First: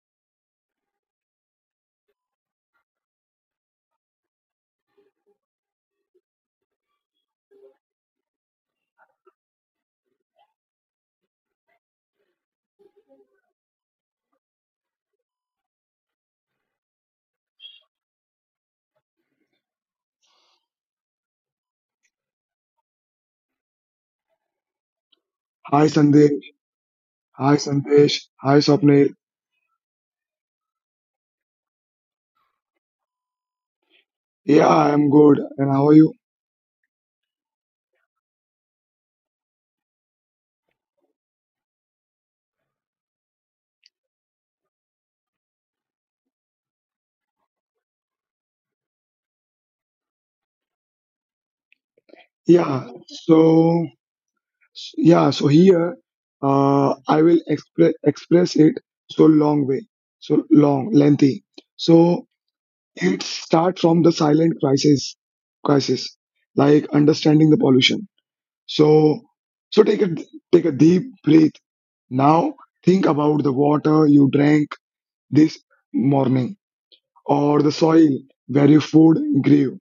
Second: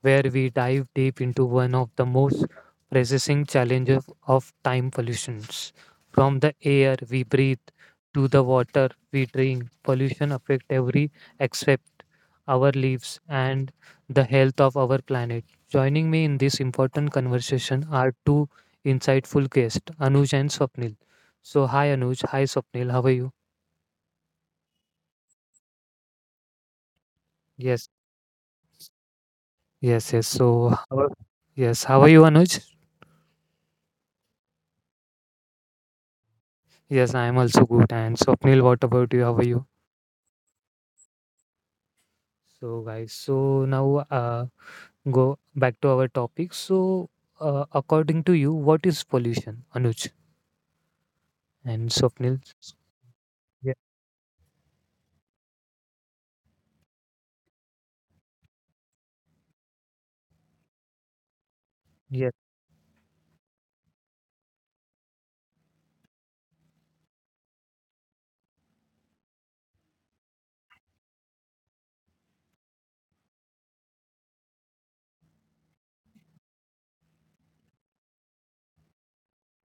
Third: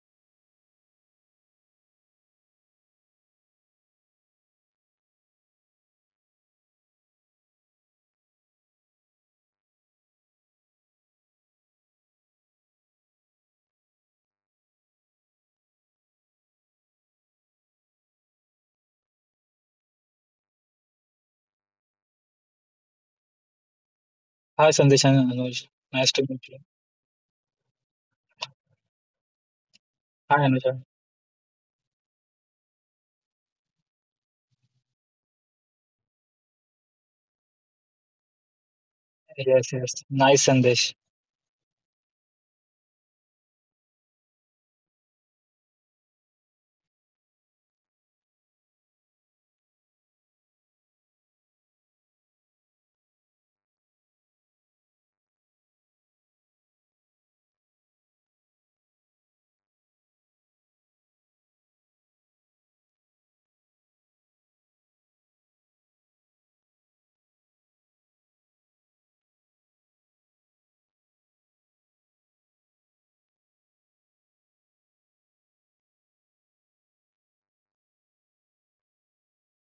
where we dive deep into one of the most pressing challenges of time pollutions. From the air we breathe to the water we drink, pollution affects every except our lives and the health of our planet. Joining me in this important conversation are two insightful guests, Anuj and Swapnil. So, hi Anuj, hi Swapnil, how are you? Hi Sandesh and Anuj. Hi Nice to meet Sandeep. you. Hi Yes. Sandesh. Hi Swapnil. Yes. Hi So, Anuj. Yes, how are you, Anuj? Yeah, I'm good. And how are you? Yes, I am also good. And Swapnil, what about you? How are you? Yes. Nice Sandesh. So, guys, so now go back to our topic. So, according to you, what is pollution, Anuj and Swapnil? Yeah. Yeah, So yeah. So here, I will express it so long way, so long, lengthy. So yes, it starts from the silent crisis, like understanding the pollution. So so take a take a deep breath. Now think about the water you drank this morning or the soil where your food grew.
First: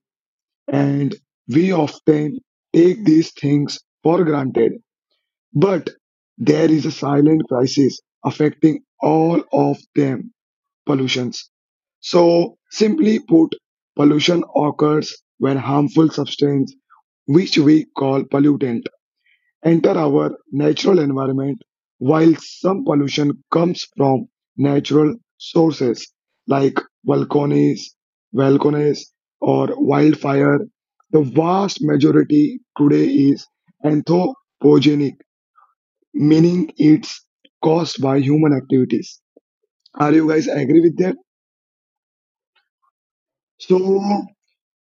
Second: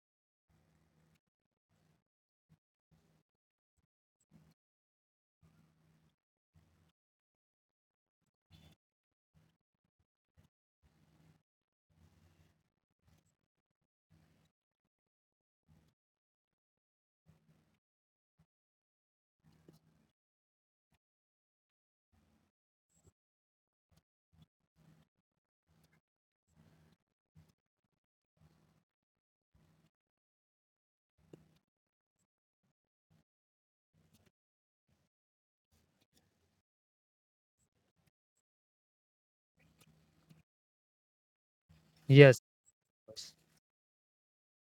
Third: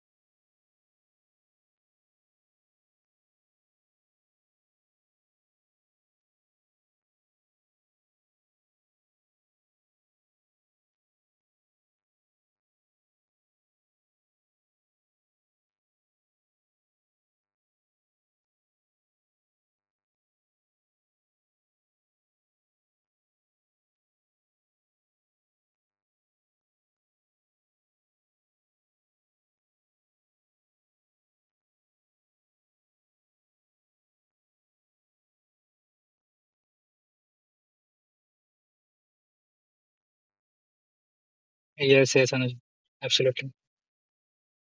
And we often take these things for granted. But there is a silent crisis affecting all of them, pollutions. So, simply put, pollution occurs when harmful substance, which we call pollutant, enter our natural environment, while some pollution comes from natural sources like volcanoes, volcanoes or wildfire. The vast majority today is anthropogenic, meaning it's caused by human activities. Are you guys agree with that? Yes, yes, Anuj. yes, Absolutely. So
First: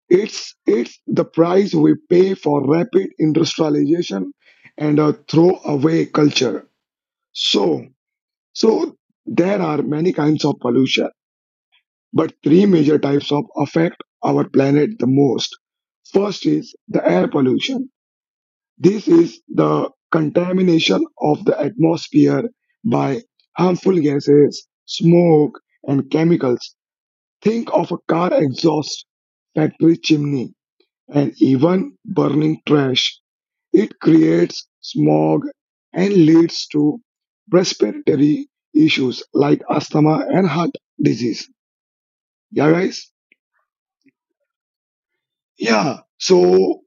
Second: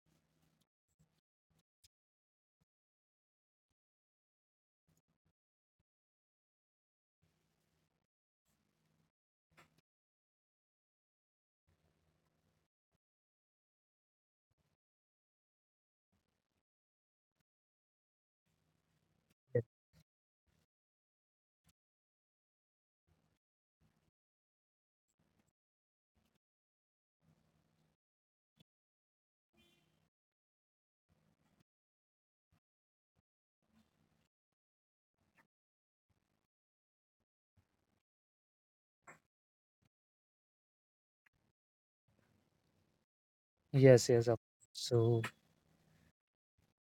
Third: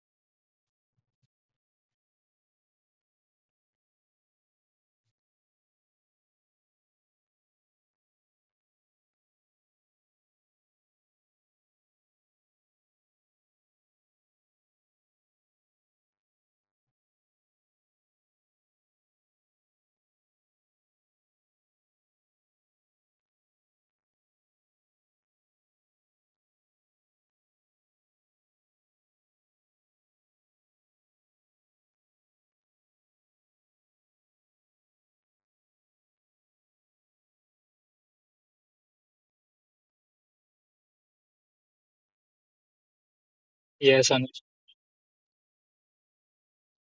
it's the price we pay for rapid industrialization and a throwaway culture. So So there are many kinds of pollution, but three major types of affect our planet the most. First is the air pollution. This is yes, the contamination of the atmosphere by harmful gases, smoke, and chemicals. Think of a car exhaust, factory chimney, and even burning trash. It creates smog and leads to respiratory issues like asthma and heart disease. Yeah, guys? yes. Yes, Anuj. So, Yeah. So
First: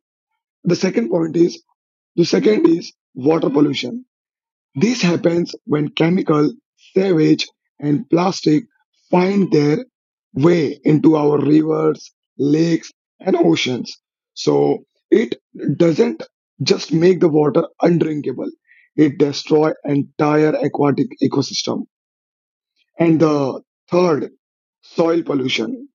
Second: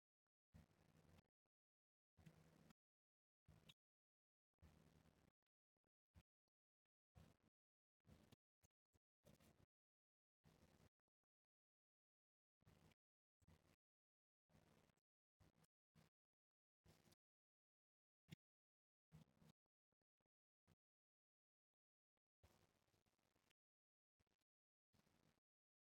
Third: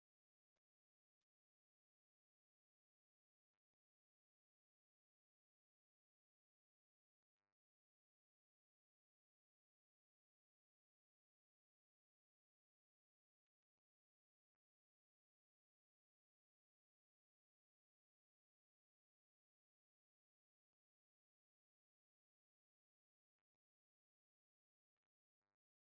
the second point is the second is water pollution. This happens when chemical, sewage, and plastic find their way into our rivers, lakes, and oceans. So it doesn't just make the water undrinkable, it destroys entire aquatic ecosystem. And the third, soil pollution.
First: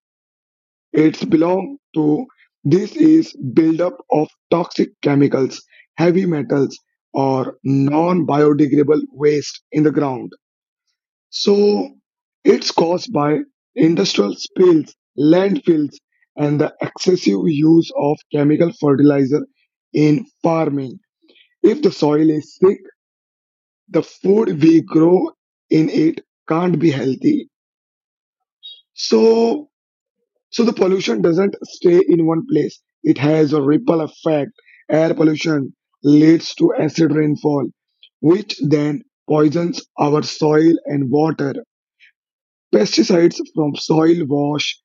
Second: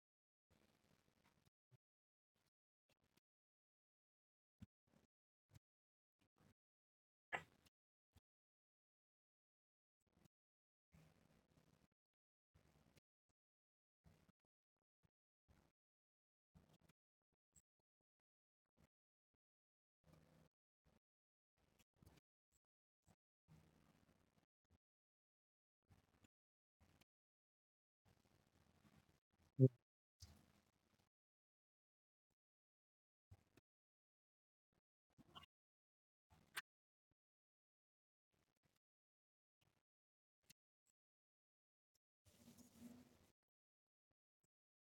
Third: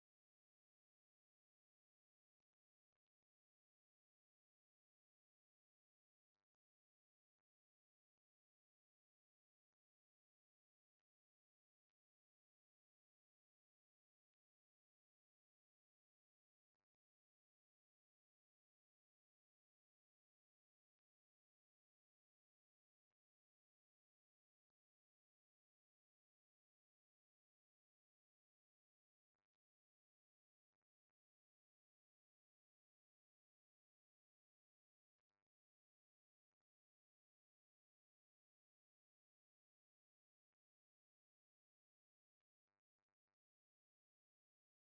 It's belong to this is buildup of toxic chemicals, heavy metals, or non-biodegradable waste in the ground. So it's caused by industrial spills, landfills, and the excessive use of chemical fertilizer in farming. If the soil is sick, the food we grow in it can't be healthy. So So the pollution doesn't stay in one place. It has a ripple effect. Air pollution leads to acid rainfall, which then poisons our soil and water. Pesticides from soil wash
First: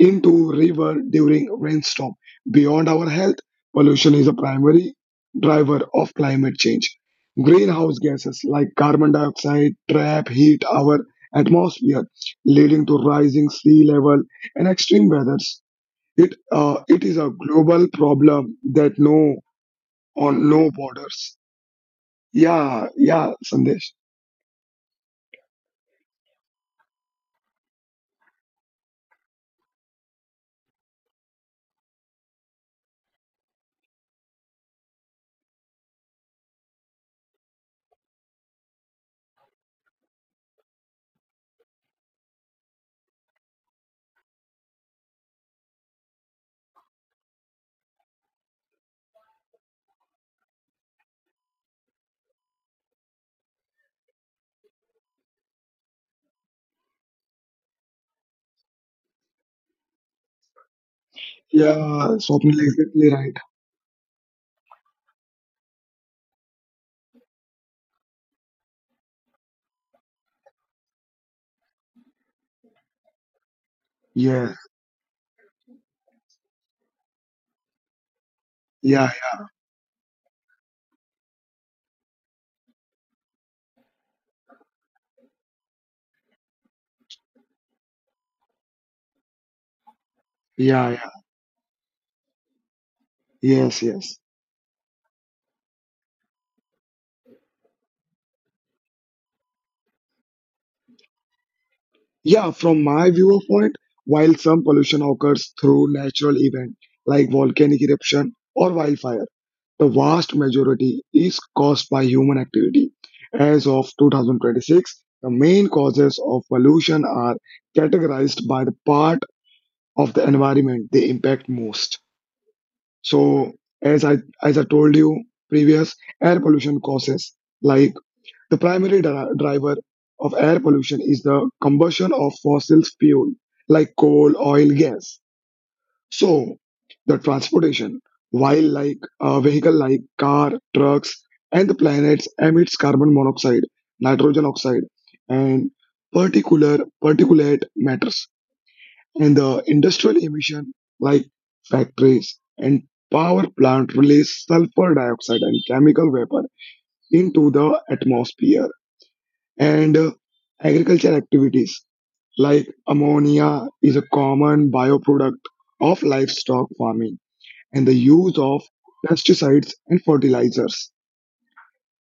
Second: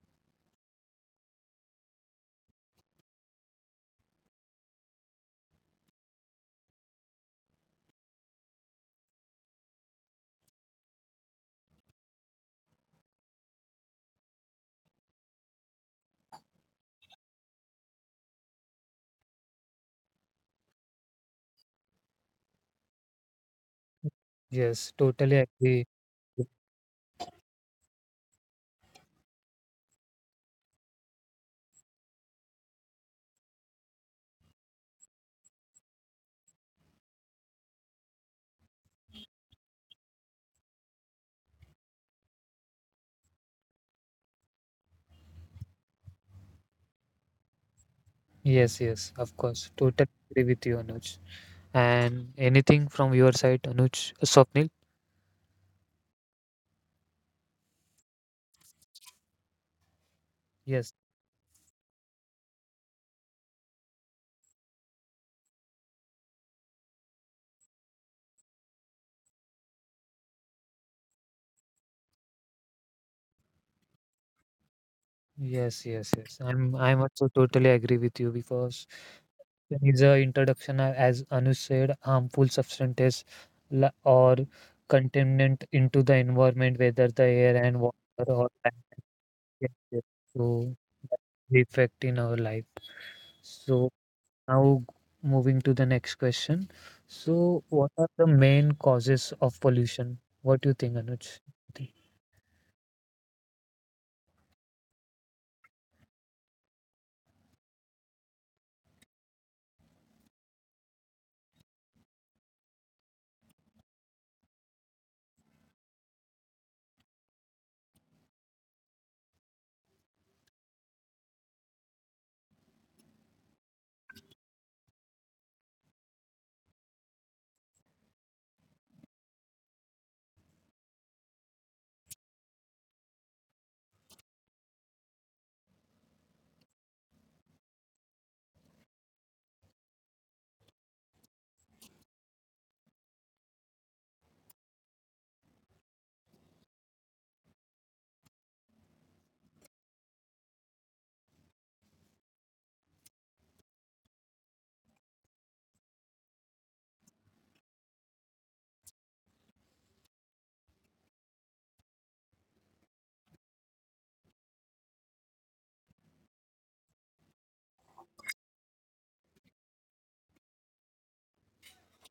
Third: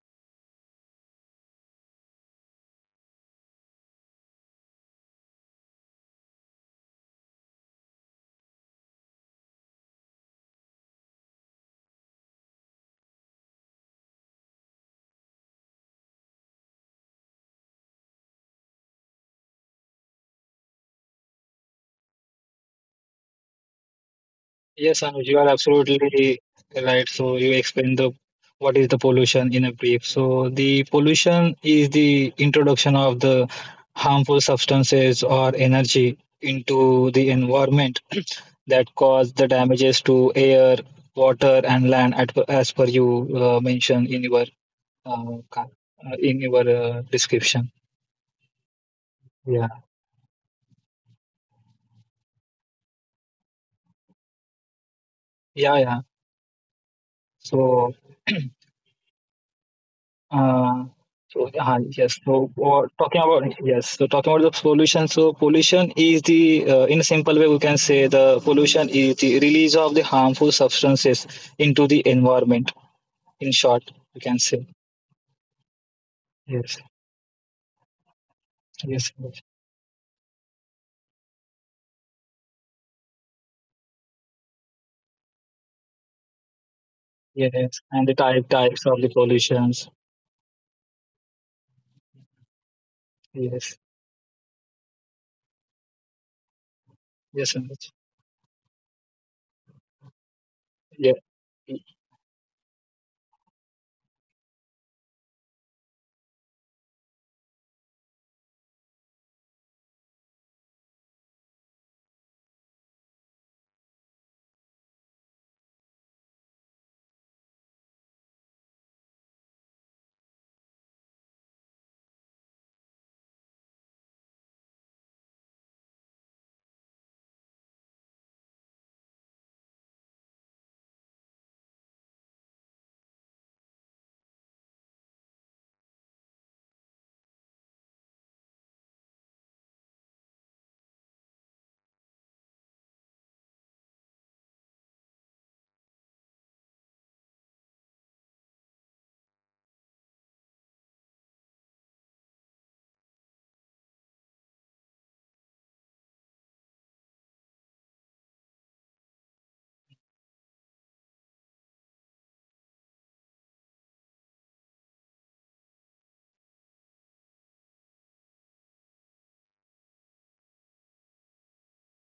into river during rainstorm. Beyond our health, pollution is a primary driver of climate change. Greenhouse gases like carbon dioxide trap heat our atmosphere, leading to rising sea level and extreme weather. It is a global problem that no on no borders. Yeah, yeah, Sandesh. yes, Yes, Anuj. totally You are agree. absolutely right. So you explained the what is the pollution in a brief. So the pollution is the introduction of the harmful substances or energy into the environment that cause the damages to air, water, and land as per you mentioned in your uh, ca- in your description. Yes, yes, of Yeah, course, totally agree with you, Anuj. And anything from your side, Anuj, Swapnil? yeah. So, uh, Yes. so Yeah, yes. So, Swapnil, or exactly talking right. about yes. So, talking about the pollution. So, pollution is the in a simple way we can say the pollution is the release of the harmful substances into the environment. In short, we can Yeah, say Yes. I'm yes, I'm also totally agree with you because yes, yeah, yes, there is a introduction as Anu said, harmful substances or contaminant into the environment, whether the air yes. and water And the type or land. types of the Yes, pollutions. yes. So yeah, yeah. that's the effect in our life. Yes, Yes, So yes. now moving to the next question. yes, So what Anuj. are the main causes of pollution? What do you think, yeah, Anuj? Yeah, from my viewpoint, while some pollution occurs through natural event like volcanic eruption or wildfire, the vast majority is caused by human activity. As of 2026, the main causes of pollution are categorized by the part of the environment they impact most. So as I told you previous, air pollution causes, like the primary driver of air pollution is the combustion of fossil fuel like coal, oil, gas. So the transportation, while like a vehicle like car, trucks, and the planets emits carbon monoxide, nitrogen oxide, and particular particulate matters and the industrial emission like factories and power plant release sulfur dioxide and chemical vapor into the atmosphere and agricultural activities like ammonia is a common bioproduct of livestock farming and the use of pesticides and fertilizers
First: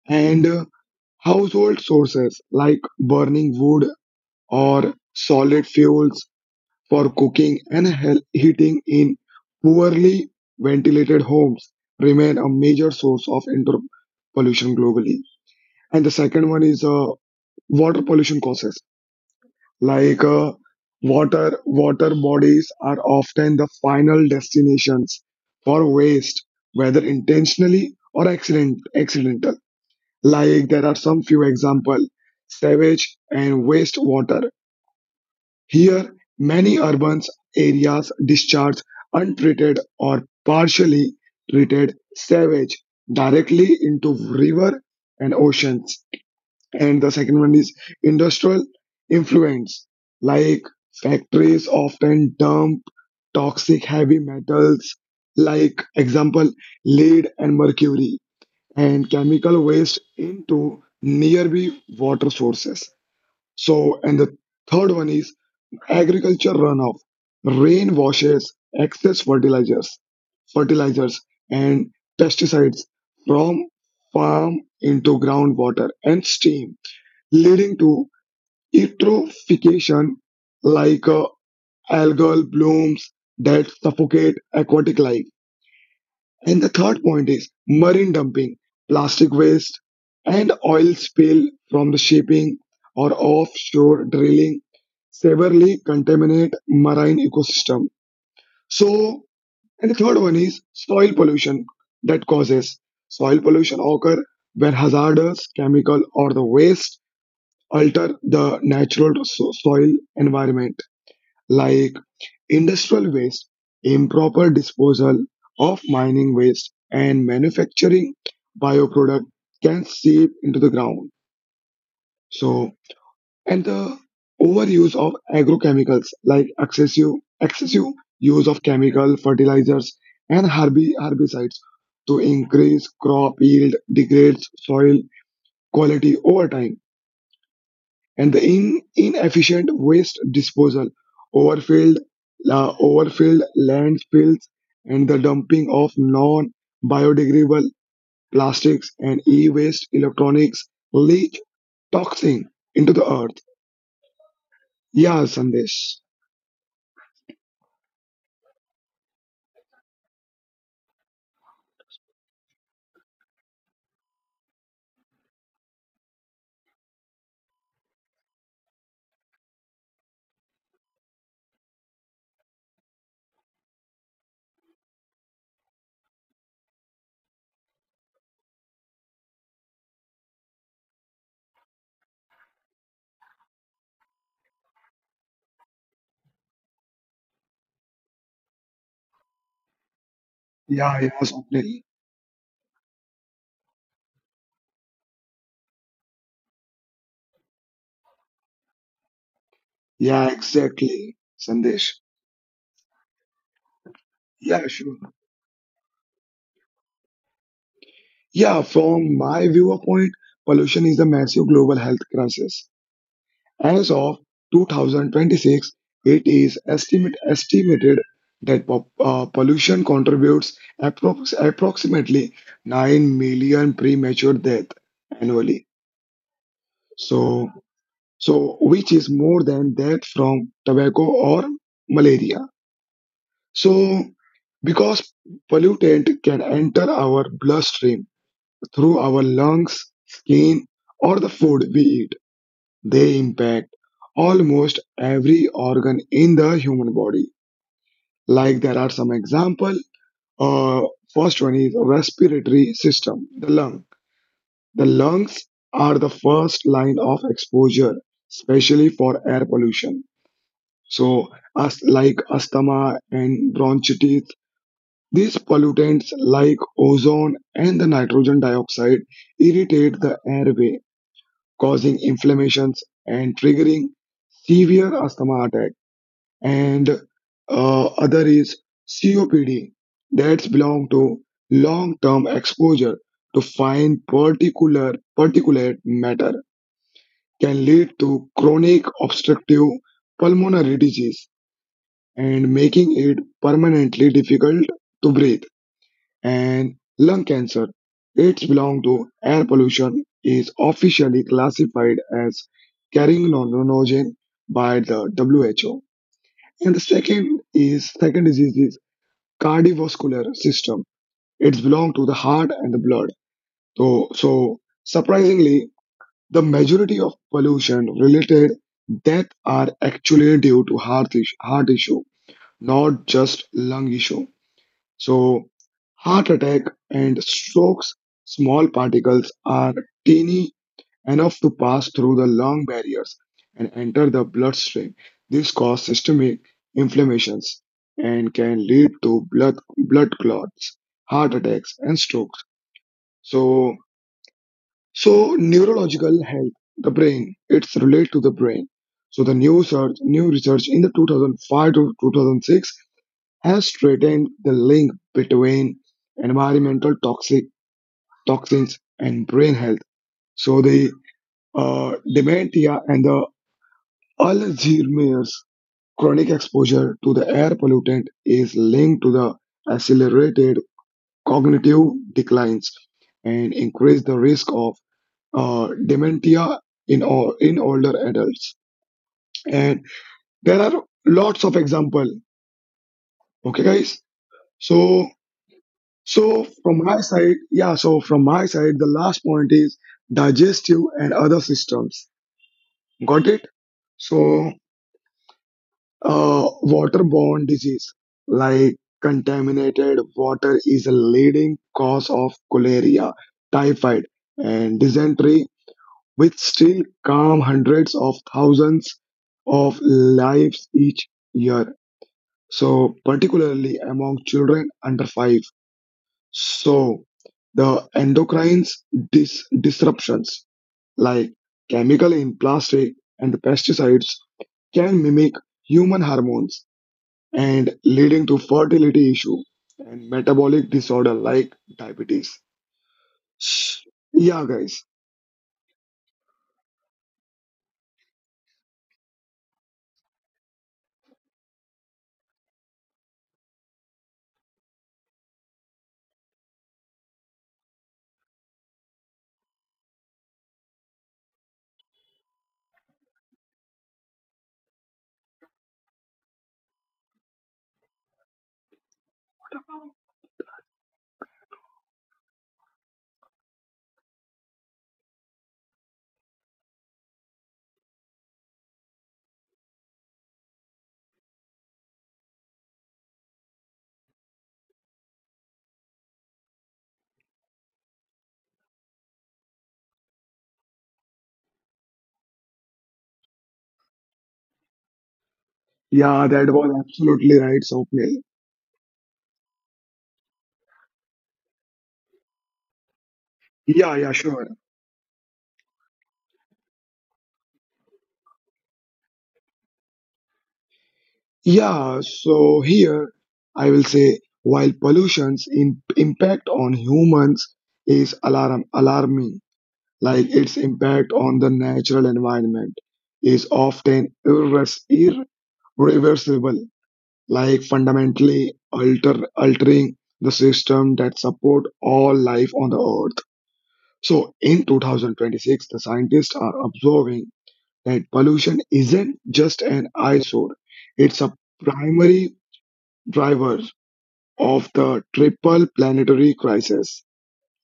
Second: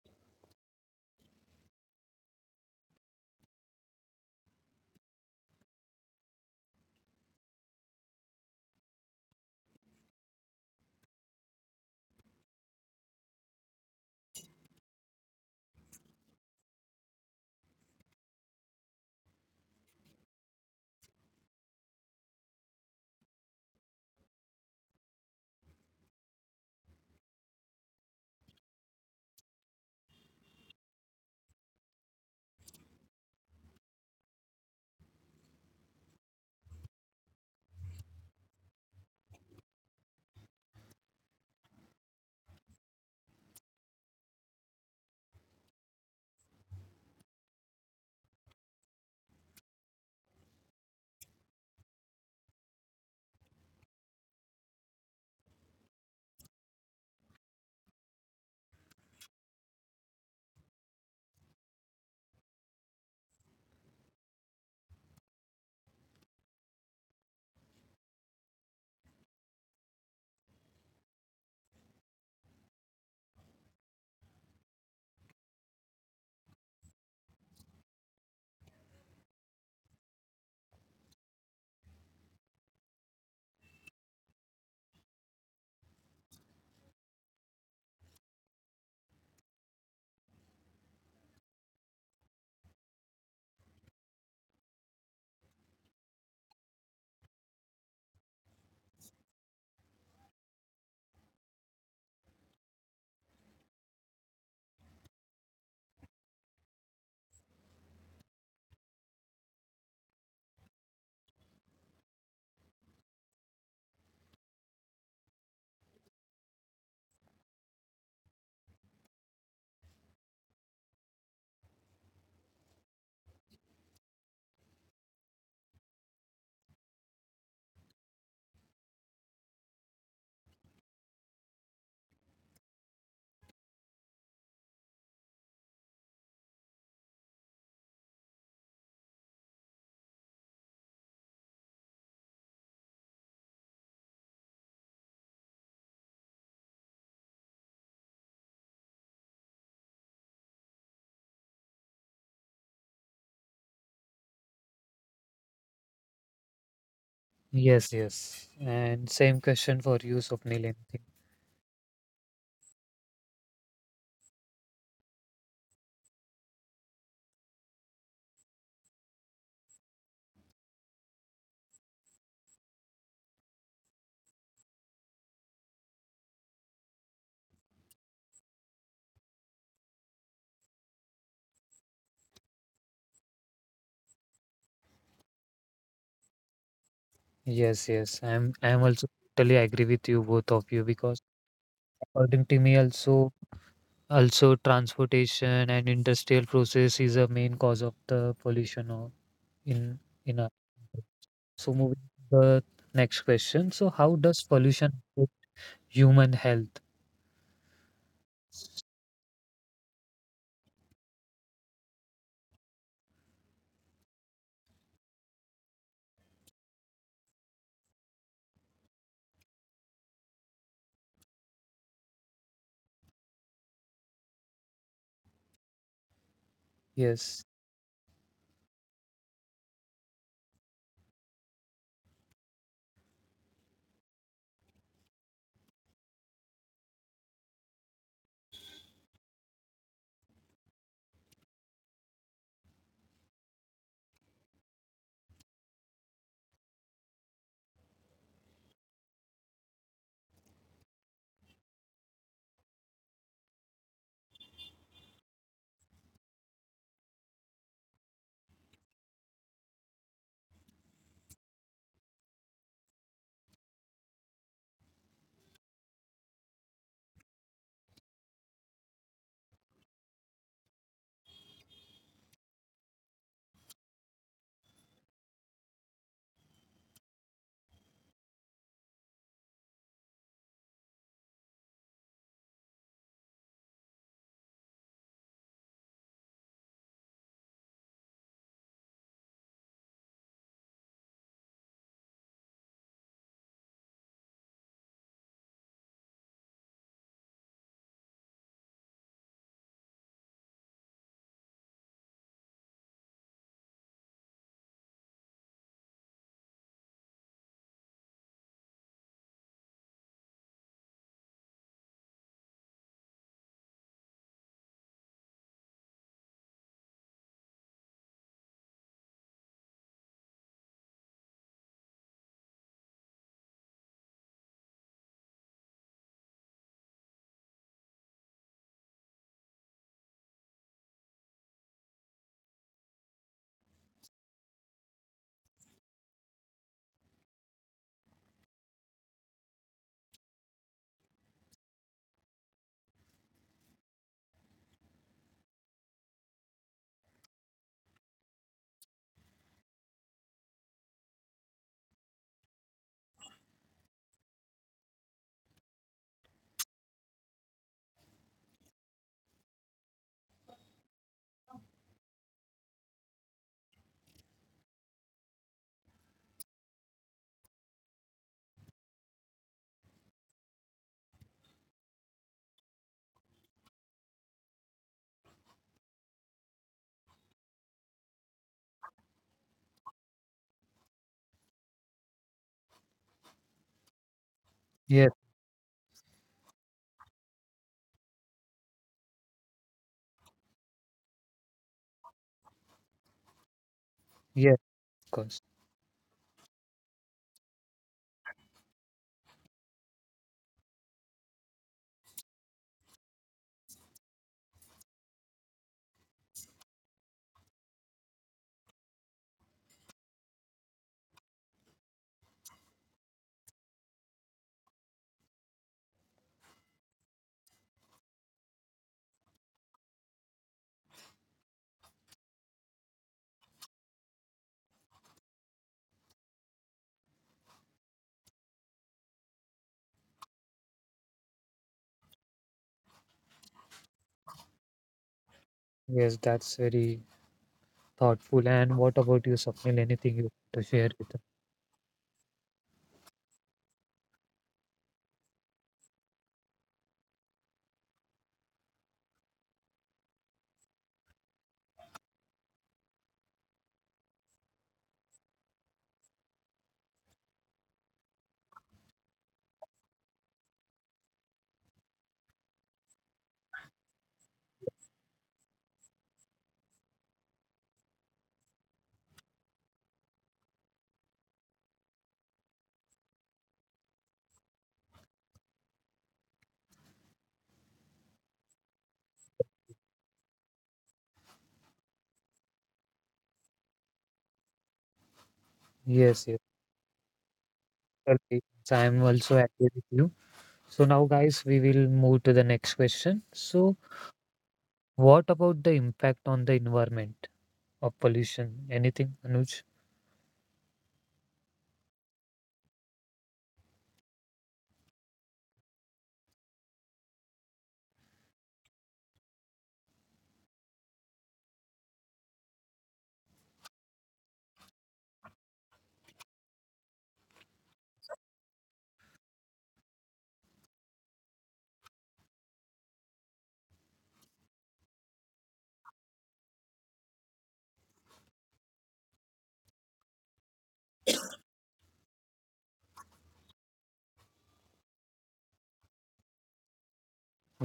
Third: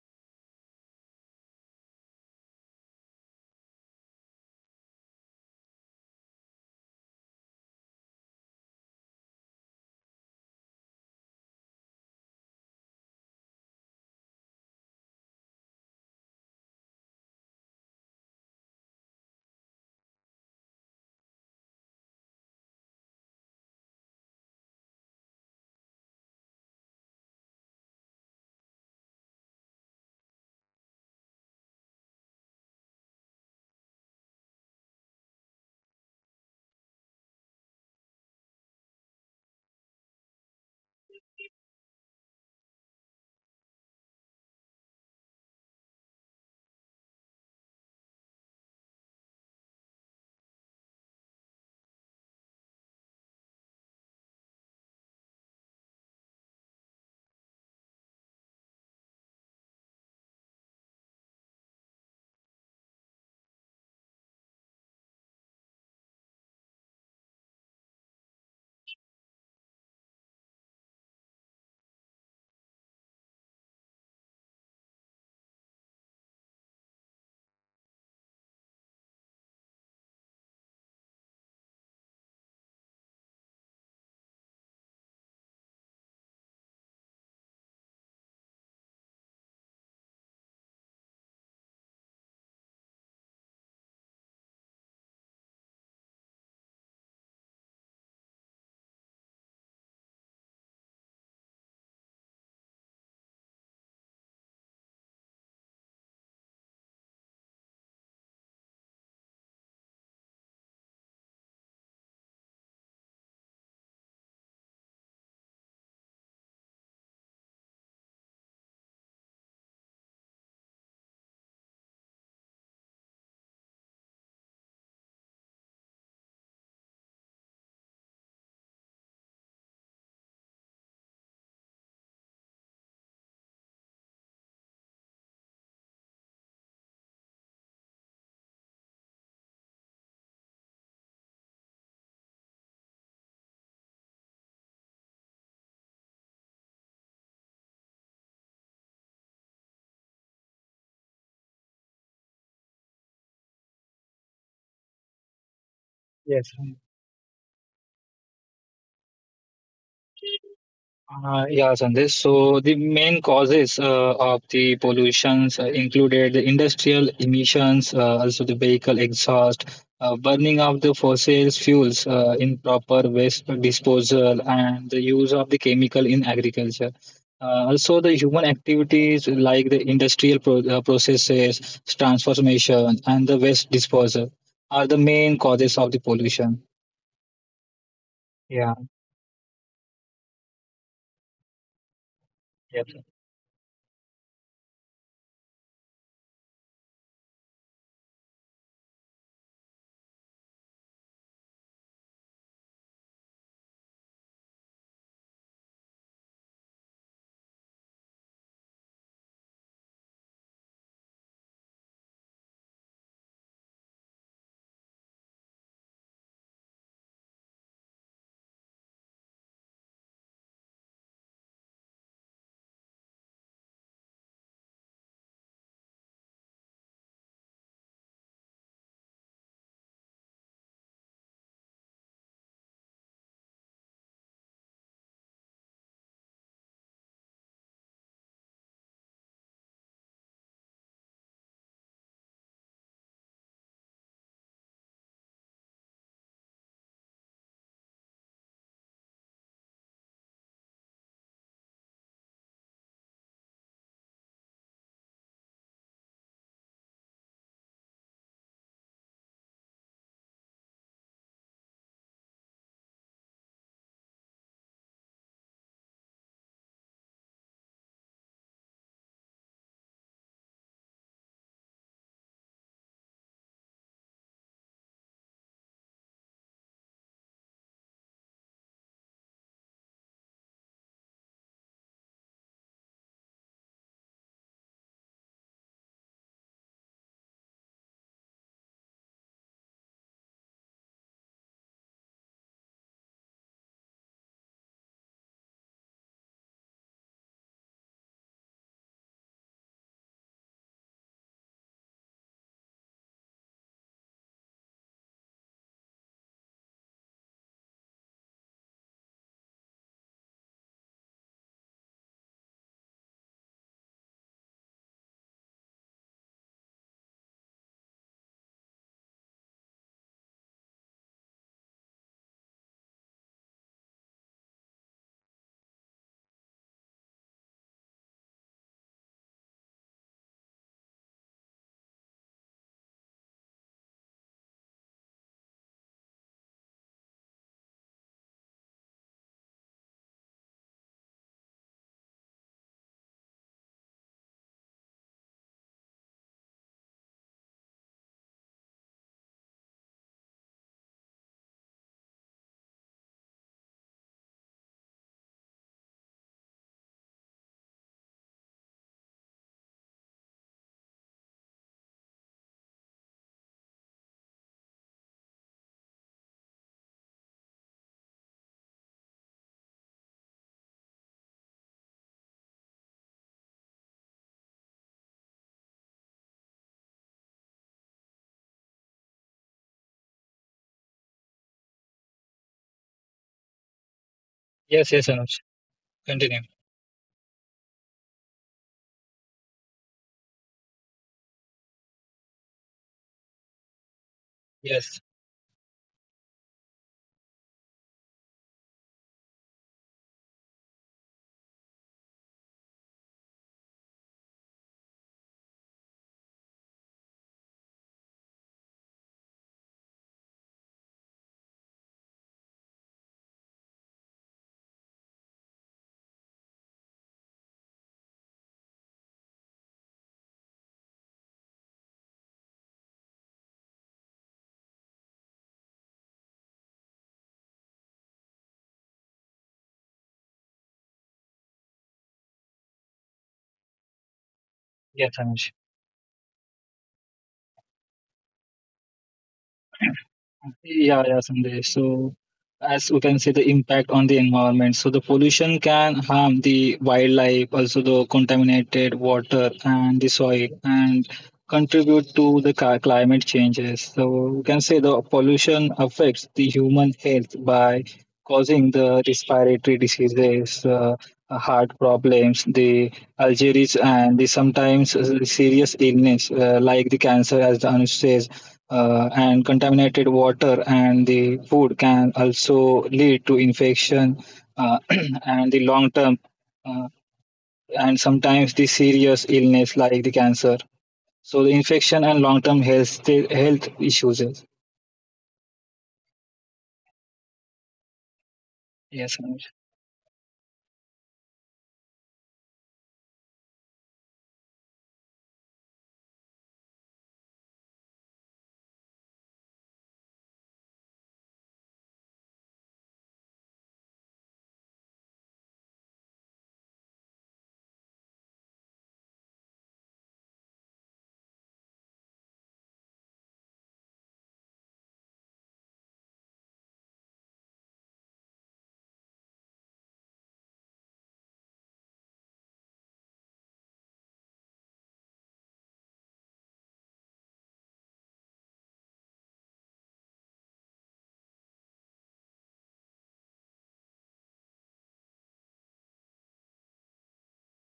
and household sources like burning wood or solid fuels for cooking and heating in poorly ventilated homes remain a major source of indoor pollution globally. And the second one is water pollution causes. Like water bodies are often the final destinations for waste, whether intentionally or accidental. Like there are some few example, sewage and wastewater here, many urban areas discharge untreated or partially treated sewage directly into river and oceans. And the second one is industrial influence, like factories often dump toxic heavy metals, like example lead and mercury, and chemical waste into nearby water sources. So, and the third one is agriculture runoff, rain washes, excess fertilizers and pesticides from farm into groundwater and stream, leading to eutrophication like algal blooms that suffocate aquatic life. And the third point is marine dumping, plastic waste, and oil spill from the shipping or offshore drilling severely contaminate marine ecosystem. So, and the third one is soil pollution that causes soil pollution occur when hazardous chemical or the waste alter the natural soil environment like industrial waste, improper disposal of mining waste, and manufacturing bioproduct can seep into the ground. So, and the overuse of agrochemicals like excessive use of chemical fertilizers and herbicides to increase crop yield degrades soil quality over time. And the inefficient waste disposal, overfilled, overfilled landfills, and the dumping of non-biodegradable plastics and e-waste electronics leak toxin into the earth. Yeah, Sandesh. yes. Yes. And same question for you, Swapnil. Yeah, Sandesh. So the main causes of the pollutions included the industrial emissions, also the vehicle exhaust, burning of the fossil fuels, improper waste disposal, and the use of the chemical in agriculture. Also, the human activities like the industrial processes, transformation, and the waste disposal are the main causes of the pollution. Yes. I'm Yeah. I'm also totally agree with you both of you Yeah, yeah, because Swapnil. according to me Yes. Also transportation and industrial process is a main cause of the pollution in Yeah, in our exactly, so moving Sandesh. to the next question. So how does Yeah, sure. pollution affect human health? Yeah, from my viewpoint, pollution is a massive global health crisis. As of 2026, it is estimated that pollution contributes approximately 9 million premature deaths annually. Yes. So, so which is more than that from tobacco or malaria. So, because pollutant can enter our bloodstream through our lungs, skin, or the food we eat, they impact almost every organ in the human body. Like there are some example. Uh, First one is respiratory system, the lung. The lungs are the first line of exposure, especially for air pollution. So, as like asthma and bronchitis, these pollutants like ozone and the nitrogen dioxide irritate the airway, causing inflammations and triggering severe asthma attacks, and other is COPD. That's belong to Long-term exposure to fine particular particulate matter can lead to chronic obstructive pulmonary disease and making it permanently difficult to breathe, and lung cancer, it's belong to air pollution is officially classified as carcinogen by the WHO. And the second is second disease, cardiovascular system. It's belong to The heart and the blood. So, so surprisingly, the majority of pollution-related death are actually due to heart issue, not just lung issue. So, heart attack and strokes, small particles are teeny enough to pass through the lung barriers and enter the bloodstream. This causes systemic inflammations and can lead to blood clots, heart attacks, and strokes. So, so neurological health, the brain, it's related to the brain. So the new research in the 2005 to 2006 has straightened the link between environmental toxic toxins and brain health. So the dementia and the Alzheimer's, chronic exposure to the air pollutant is linked to the accelerated cognitive declines and increase the risk of dementia in or in older adults. And there are lots of example. Okay, guys. Yes. So Yes, Yes, Anuj. so Continue. from my side, yeah. So from my side, the last point is digestive and other systems. Got it? So yes, Yes. of course. Waterborne disease like contaminated water is a leading cause of cholera, typhoid, and dysentery, which still harm hundreds of thousands of lives each year. So, particularly among children under five. So, the endocrine disruptions like chemical in plastic and pesticides can mimic human hormones and leading to fertility issue and metabolic disorder like diabetes. Yeah, guys. Yes, Anuj. Yes, that's very thoughtful. And what about you, Swapnil? Anything you want to share Yeah, with us? yeah, Sandesh. So, as we can see, the impact on the environment. So, the pollution can harm the wildlife, also the contaminated water and the soil, and contribute to the climate changes. So, we can say the pollution affects the human health by causing the respiratory diseases, heart problems, the allergies, and the sometimes serious illness like the cancer, as Anush says and contaminated water and the food can also lead to infection uh, and the long term uh, and sometimes the serious illness like the cancer, so the infection and long term health issues is- Yes, Yeah, yes. that was absolutely right, Swapnil. Totally. So I'm yes also Anuj. agree with you. So now, guys, we will move to the next question. So, Yeah, yeah, sure. what about the impact on the environment of pollution? Anything, Anuj? Yeah, so here I will say while impact on humans is alarming, like its impact on the natural environment is often irreversible, like fundamentally altering the system that support all life on the earth. So in 2026 the scientists are observing that pollution isn't just an eyesore, it's a primary driver of the triple planetary crisis,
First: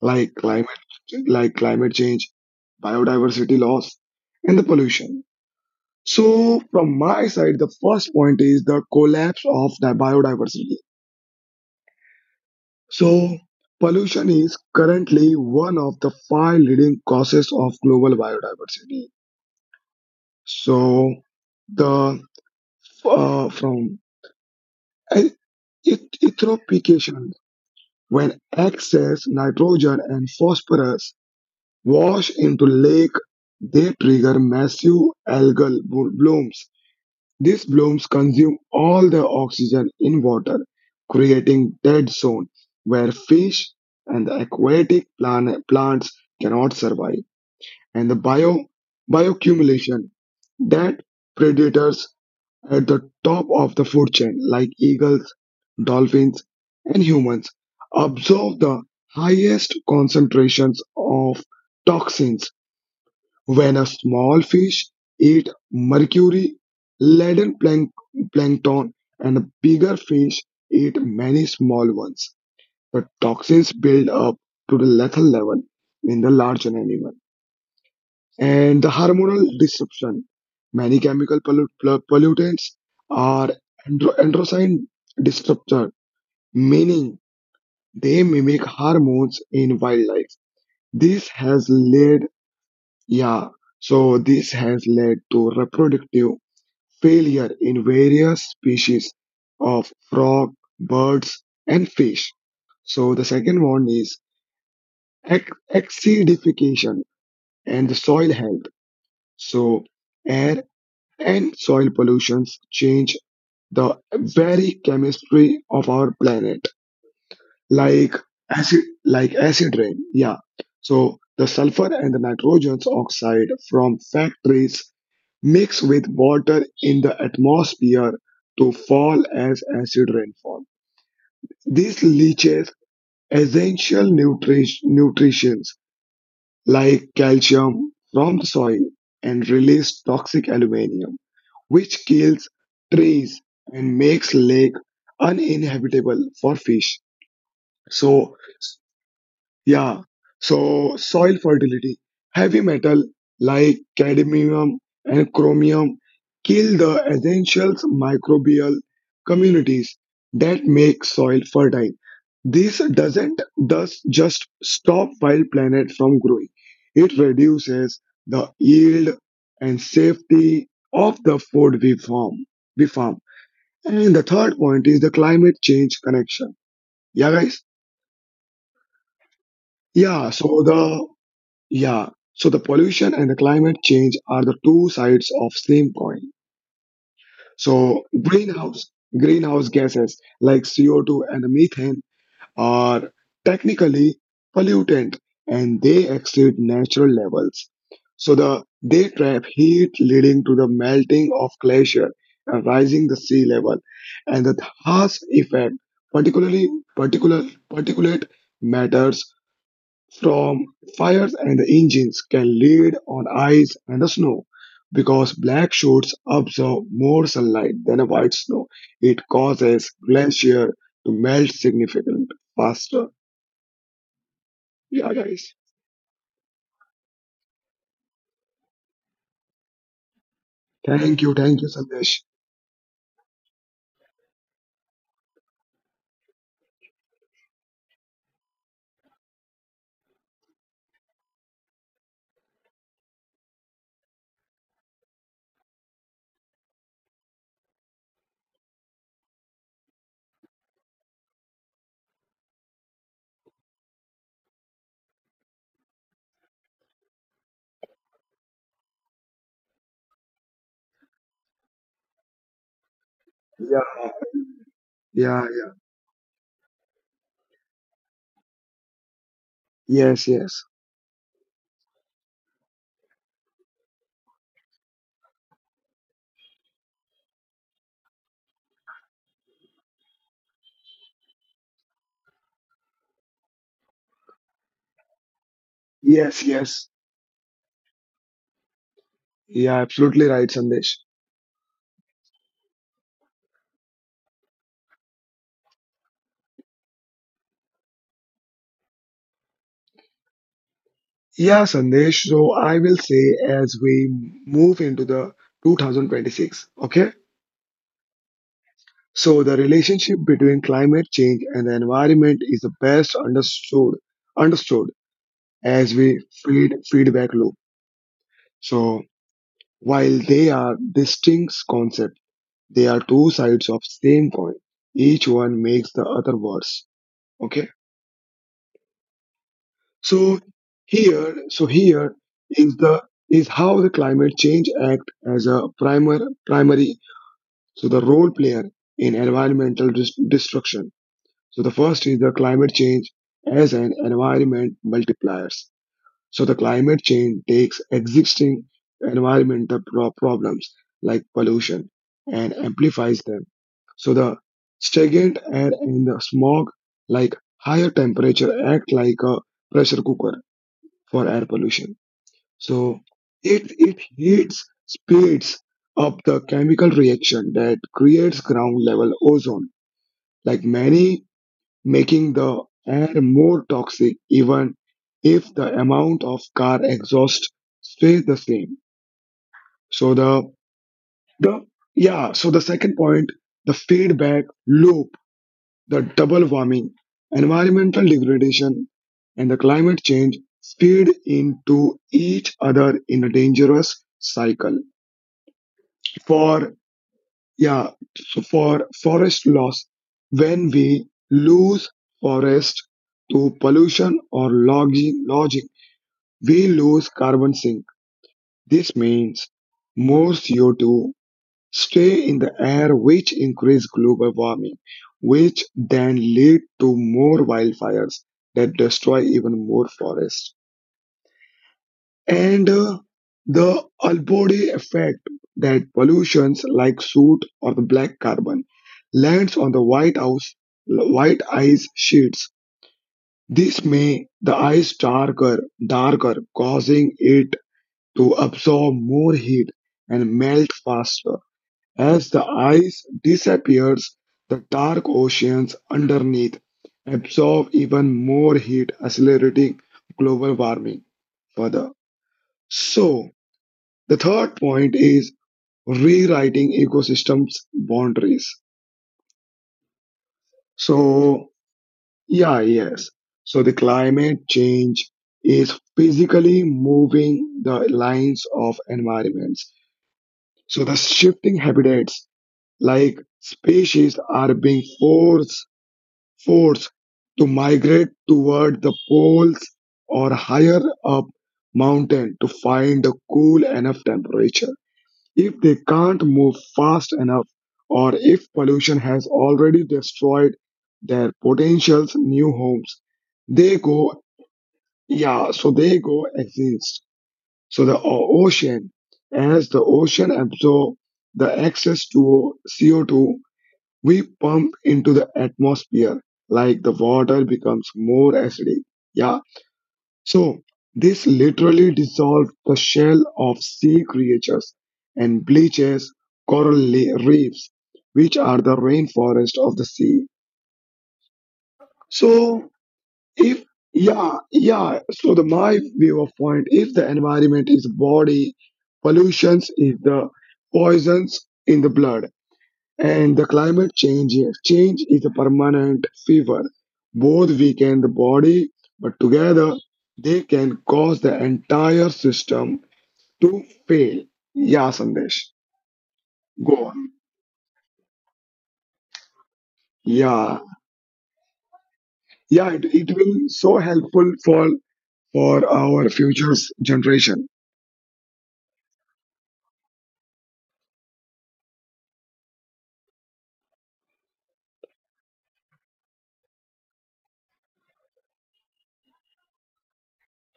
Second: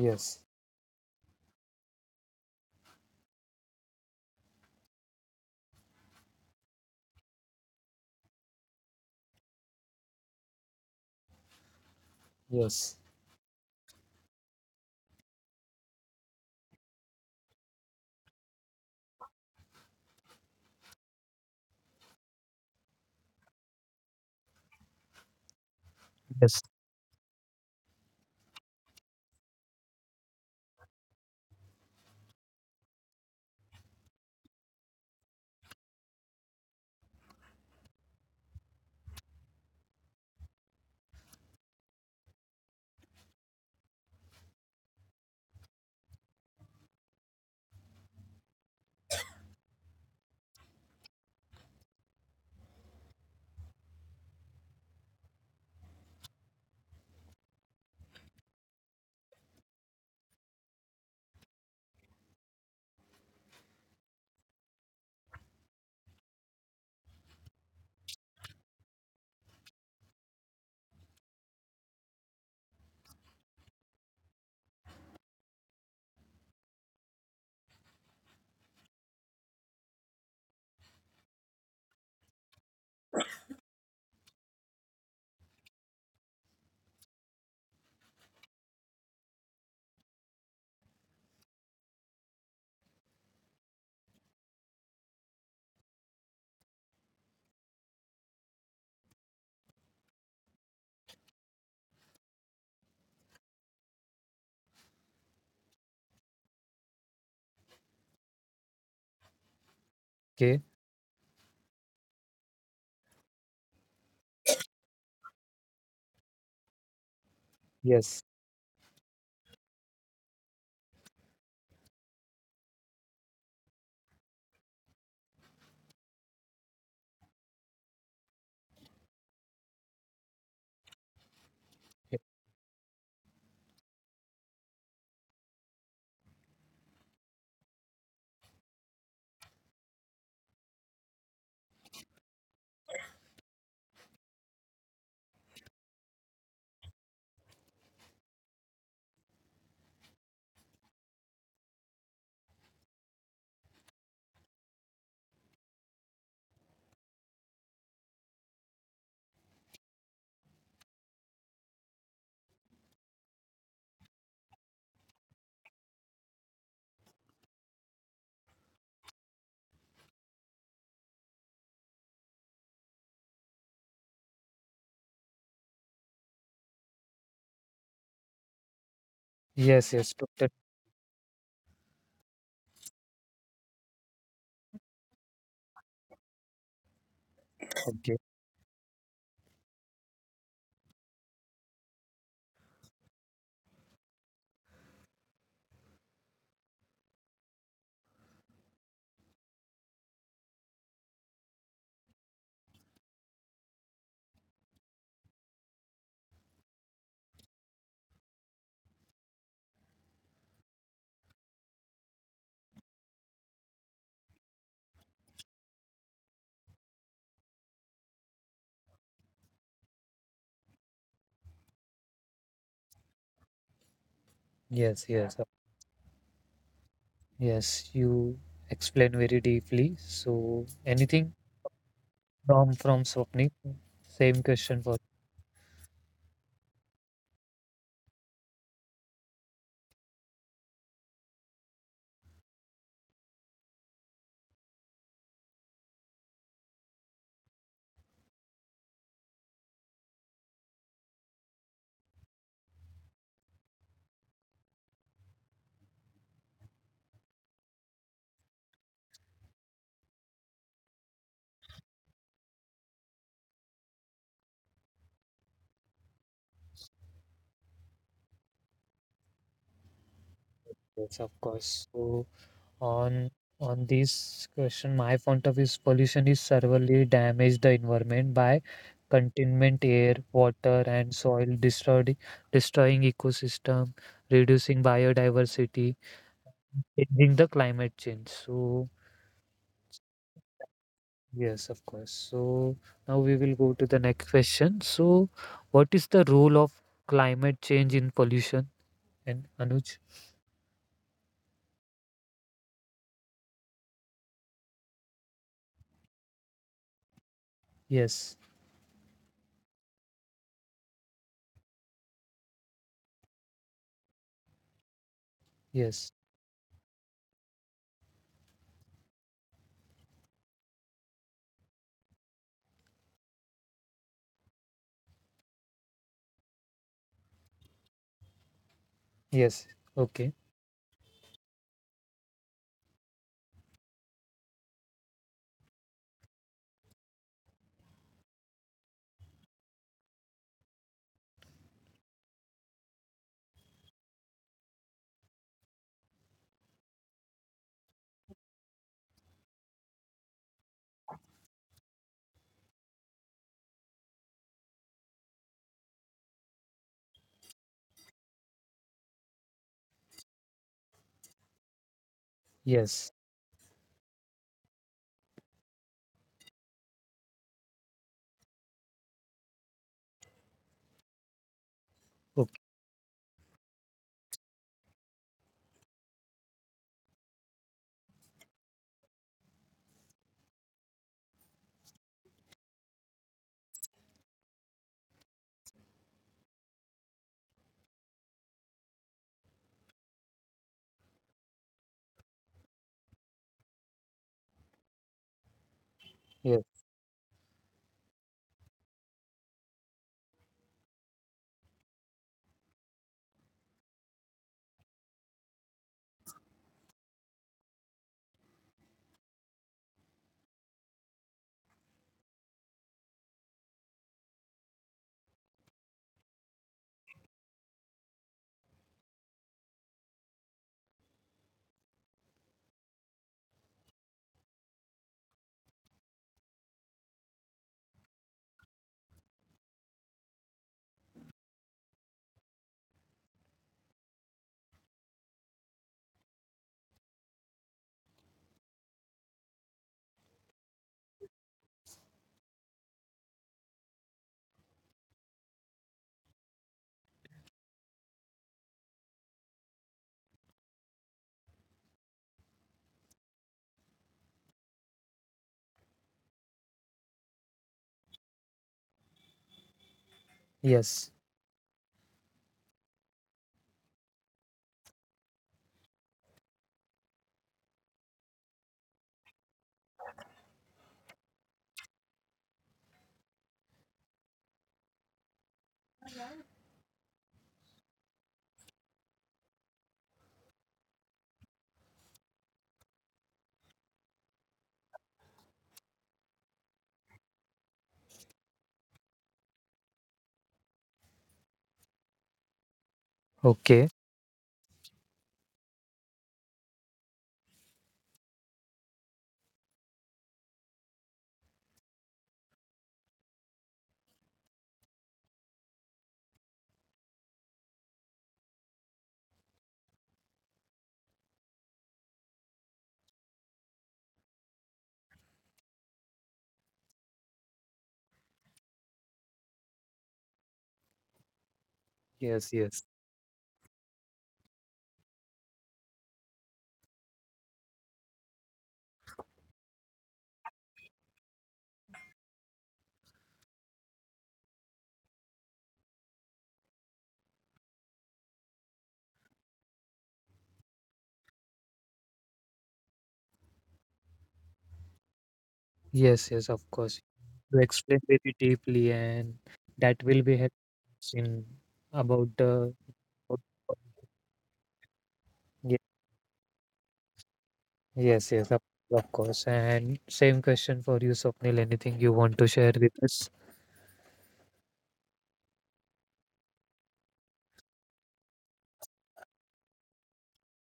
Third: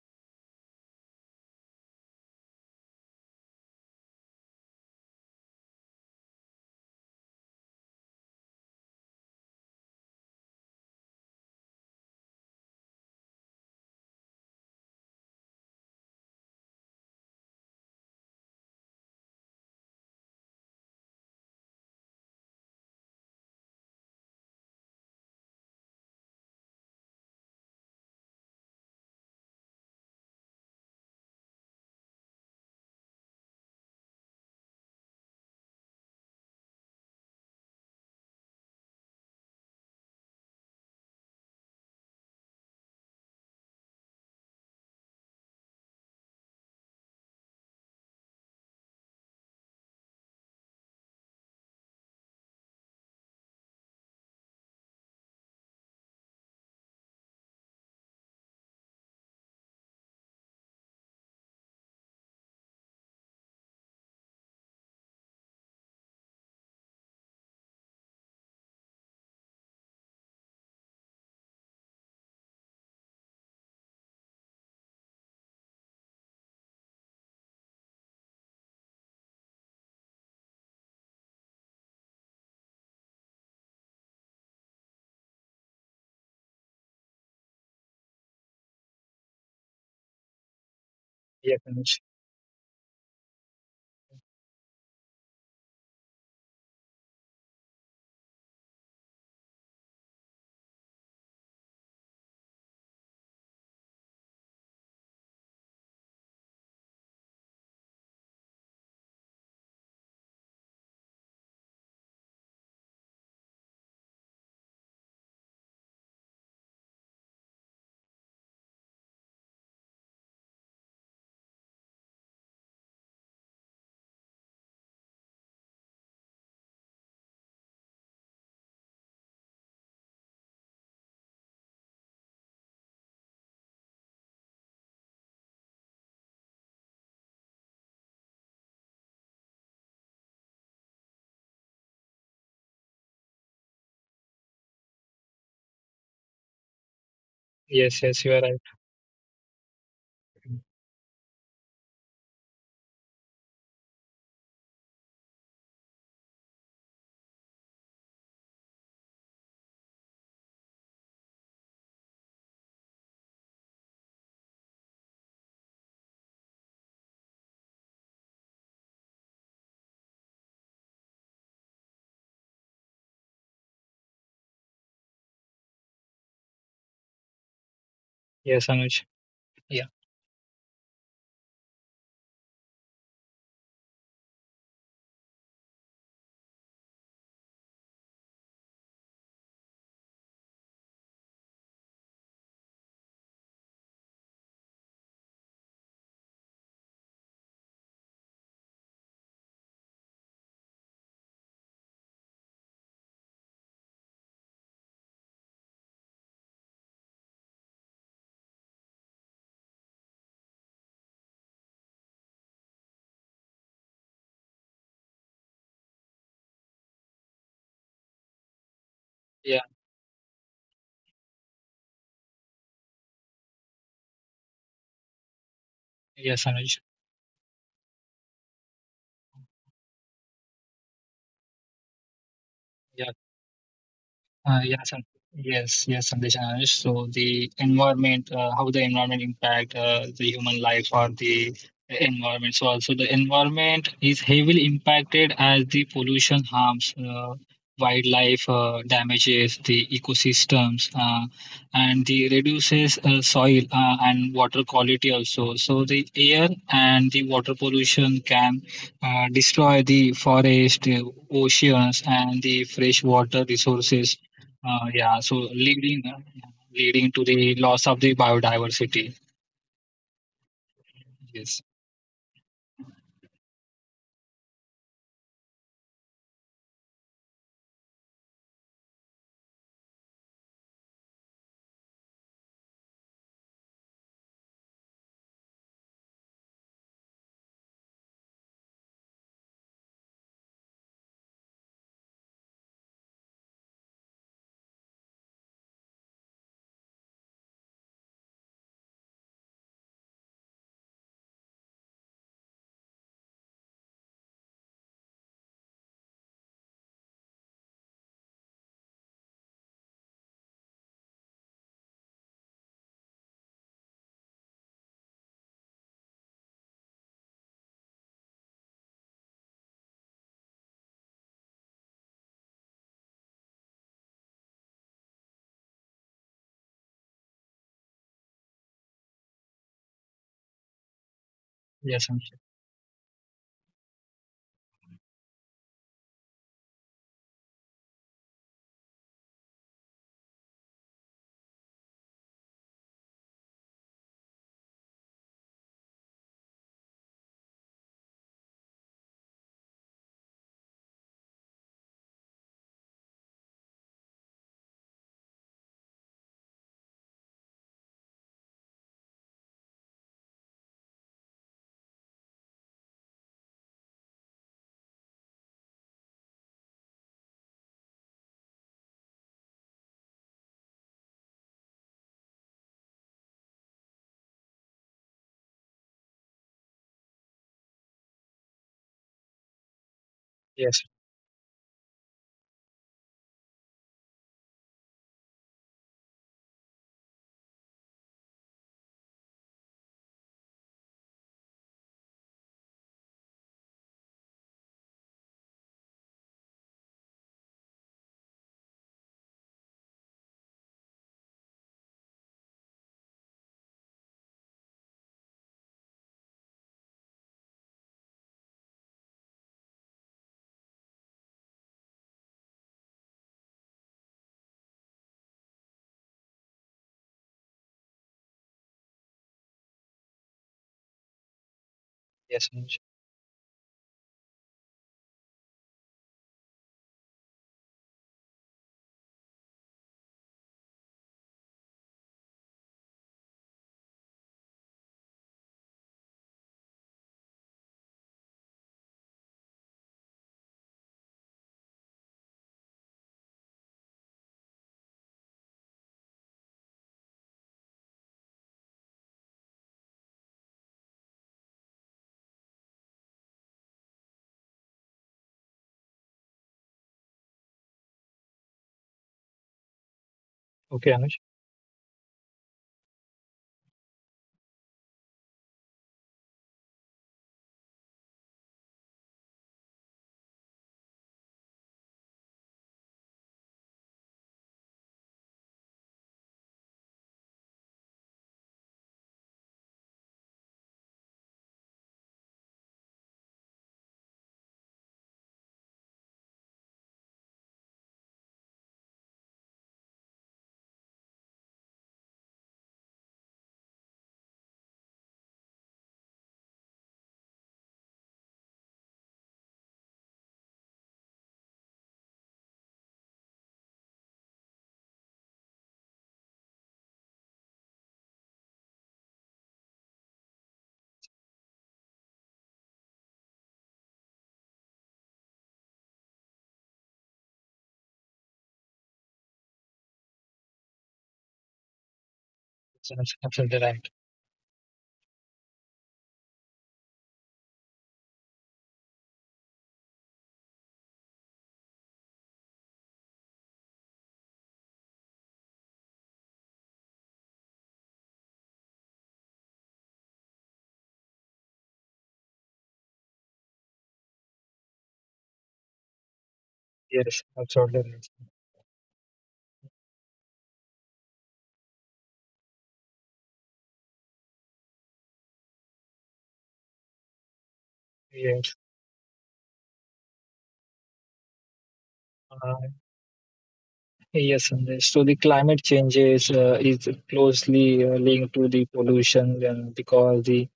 like climate change, biodiversity loss, and the pollution. So from my side, the first point is the collapse of the biodiversity. Yes. So, pollution is currently one of the five leading causes of global biodiversity. So, the from e- Yes. eutrophication, when excess nitrogen and phosphorus wash into lake, they trigger massive blooms. These blooms consume all the oxygen in water, creating dead zone where fish and the aquatic plants cannot survive. And the bioaccumulation, that predators at the top of the food chain, like eagles, dolphins, and humans, absorb the highest concentrations of toxins. When a small fish eat mercury-laden plankton and bigger fish eat many small ones, the toxins build up to the lethal level in the larger animal. And the hormonal disruption. Many chemical pollutants are androgen disruptor, meaning they mimic hormones in wildlife. This Yes has Anuj. led, yeah, so this has led to reproductive failure in various species of frog, birds, and fish. So the second one is ac- acidification and the soil health. So Okay. air and soil pollutions change the very chemistry of our planet, like Yes. Acid rain. Yeah. So the sulfur and the nitrogen's oxide from factories mix with water in the atmosphere to fall as acid rainfall. This ye- leaches essential nutrients like calcium from the soil and releases toxic aluminum, which kills trees and makes lake uninhabitable for fish. Yes, yes, you So are right. Yeah. So soil fertility. Heavy metal like cadmium and chromium kill the essential microbial communities that make soil fertile. This doesn't thus just stop wild planet from growing. It reduces the yield and safety of the food we farm. We farm. And the third point is the climate change connection. Yeah, guys. Yes Anuj. Yeah, yes, Yeah. totally. So the Yeah, so the pollution and the climate change are the two sides of same coin. So Okay. greenhouse gases like CO2 and methane are technically pollutant and they exceed natural levels. So they trap heat, leading to the melting of glacier and rising the sea level, and the harsh effect, particularly particular particulate matters from fires and the engines can lead on ice and the snow because black shoots absorb more sunlight than a white snow. It yeah. causes glacier to melt significantly faster. Yes, Yeah, yes, uh, guys. Yes Anuj. yes. You explain very deeply. So, anything Thank you, Sandesh. from Yeah. Swapnik? Same Uh, question yes, for. Sam- yes, Sandesh and Anush. So the environment, how the environment impact the human life or the environment. So also the environment is heavily impacted as the pollution harms wildlife, damages the ecosystems, and the reduces soil and water quality also. So the air and the water pollution can destroy the forest, oceans, and the fresh water Yeah, resources, yeah, so yeah, yeah. Leading to the loss of the biodiversity. Yes, yes, Yes, of Yes. course. So on on this question my point of view is pollution is severely damage the environment by containment air water and soil destroyed destroying ecosystem, reducing biodiversity, yes, yes. changing the climate change. So Yeah, absolutely right, Sandesh. yes, of course. So now we will go to the next question. So what is the role of climate change in pollution, and Anuj? Yeah, Sandesh. So I will say as we move into the 2026. Okay. yes So, the relationship between climate change and the environment is the best understood as yes we feedback loop. So, while they are distinct concepts, they are two sides of same coin. Each one makes the other worse. Okay. yes okay So here, so Yes, here Anuj. is the is how the climate change act as a primer primary so the role player in environmental destruction. So the first is the climate change as an environment multipliers. So the climate change takes existing environmental problems like pollution and amplifies them. So the stagnant air and the smog, like higher temperature, act like a pressure cooker for air pollution. yes So it speeds up the chemical reaction that creates ground level ozone, like many, making okay the air more toxic even if the amount of car exhaust stays the same. So the Yes, the yeah, so the second point, the feedback loop, the double warming, environmental degradation and the climate change feed into each other in a dangerous cycle. yes For Yeah, so for forest loss, when we lose forest to pollution or logging, we lose carbon sink. This means more CO2 stay in the air, which increase global warming, which then lead to more wildfires that destroy even more forests. yes, And Anuj. The Albody effect, that pollutions like soot or the black carbon lands on the white house white ice sheets, this may the ice darker, causing it to absorb more heat and melt faster. As the ice disappears, the dark oceans underneath absorb even more heat, accelerating global warming further. So the third point is rewriting ecosystems boundaries. Okay, yes Anuj. So, yeah, yes. So the climate change is physically moving the lines of environments. So the shifting habitats, like species are being forced to migrate toward the poles or higher up mountain to find a cool enough temperature. If they can't move fast enough, or if pollution has already destroyed their potential's new homes, they Okay. go, they go extinct. So the ocean, as the ocean absorbs the excess to CO2 we pump into the atmosphere, like the water becomes more acidic. Yeah, so this literally dissolves the shell of sea creatures and bleaches coral reefs, which are the rainforest of the sea. Yes, So, yes, It's absolutely if right. yeah, yeah. So the my view of point, if the environment is body, pollutions is the poisons in the blood. And the climate change here. Change is a permanent fever. Both weaken the body, but together they can cause the entire system to fail. Yeah, Sandesh. yes, of Go course. on. Yes, You absolutely explained right. very deeply, and that will be helpful Yeah. in about the. Yeah, it will be so helpful for Ye- our future's generation. Yes, yes, Yes. of, of course. And same question for you, Swapnil. Anything you want to Uh, share with us? Yes, Sandesh. So the climate changes is closely linked to the pollution, and because the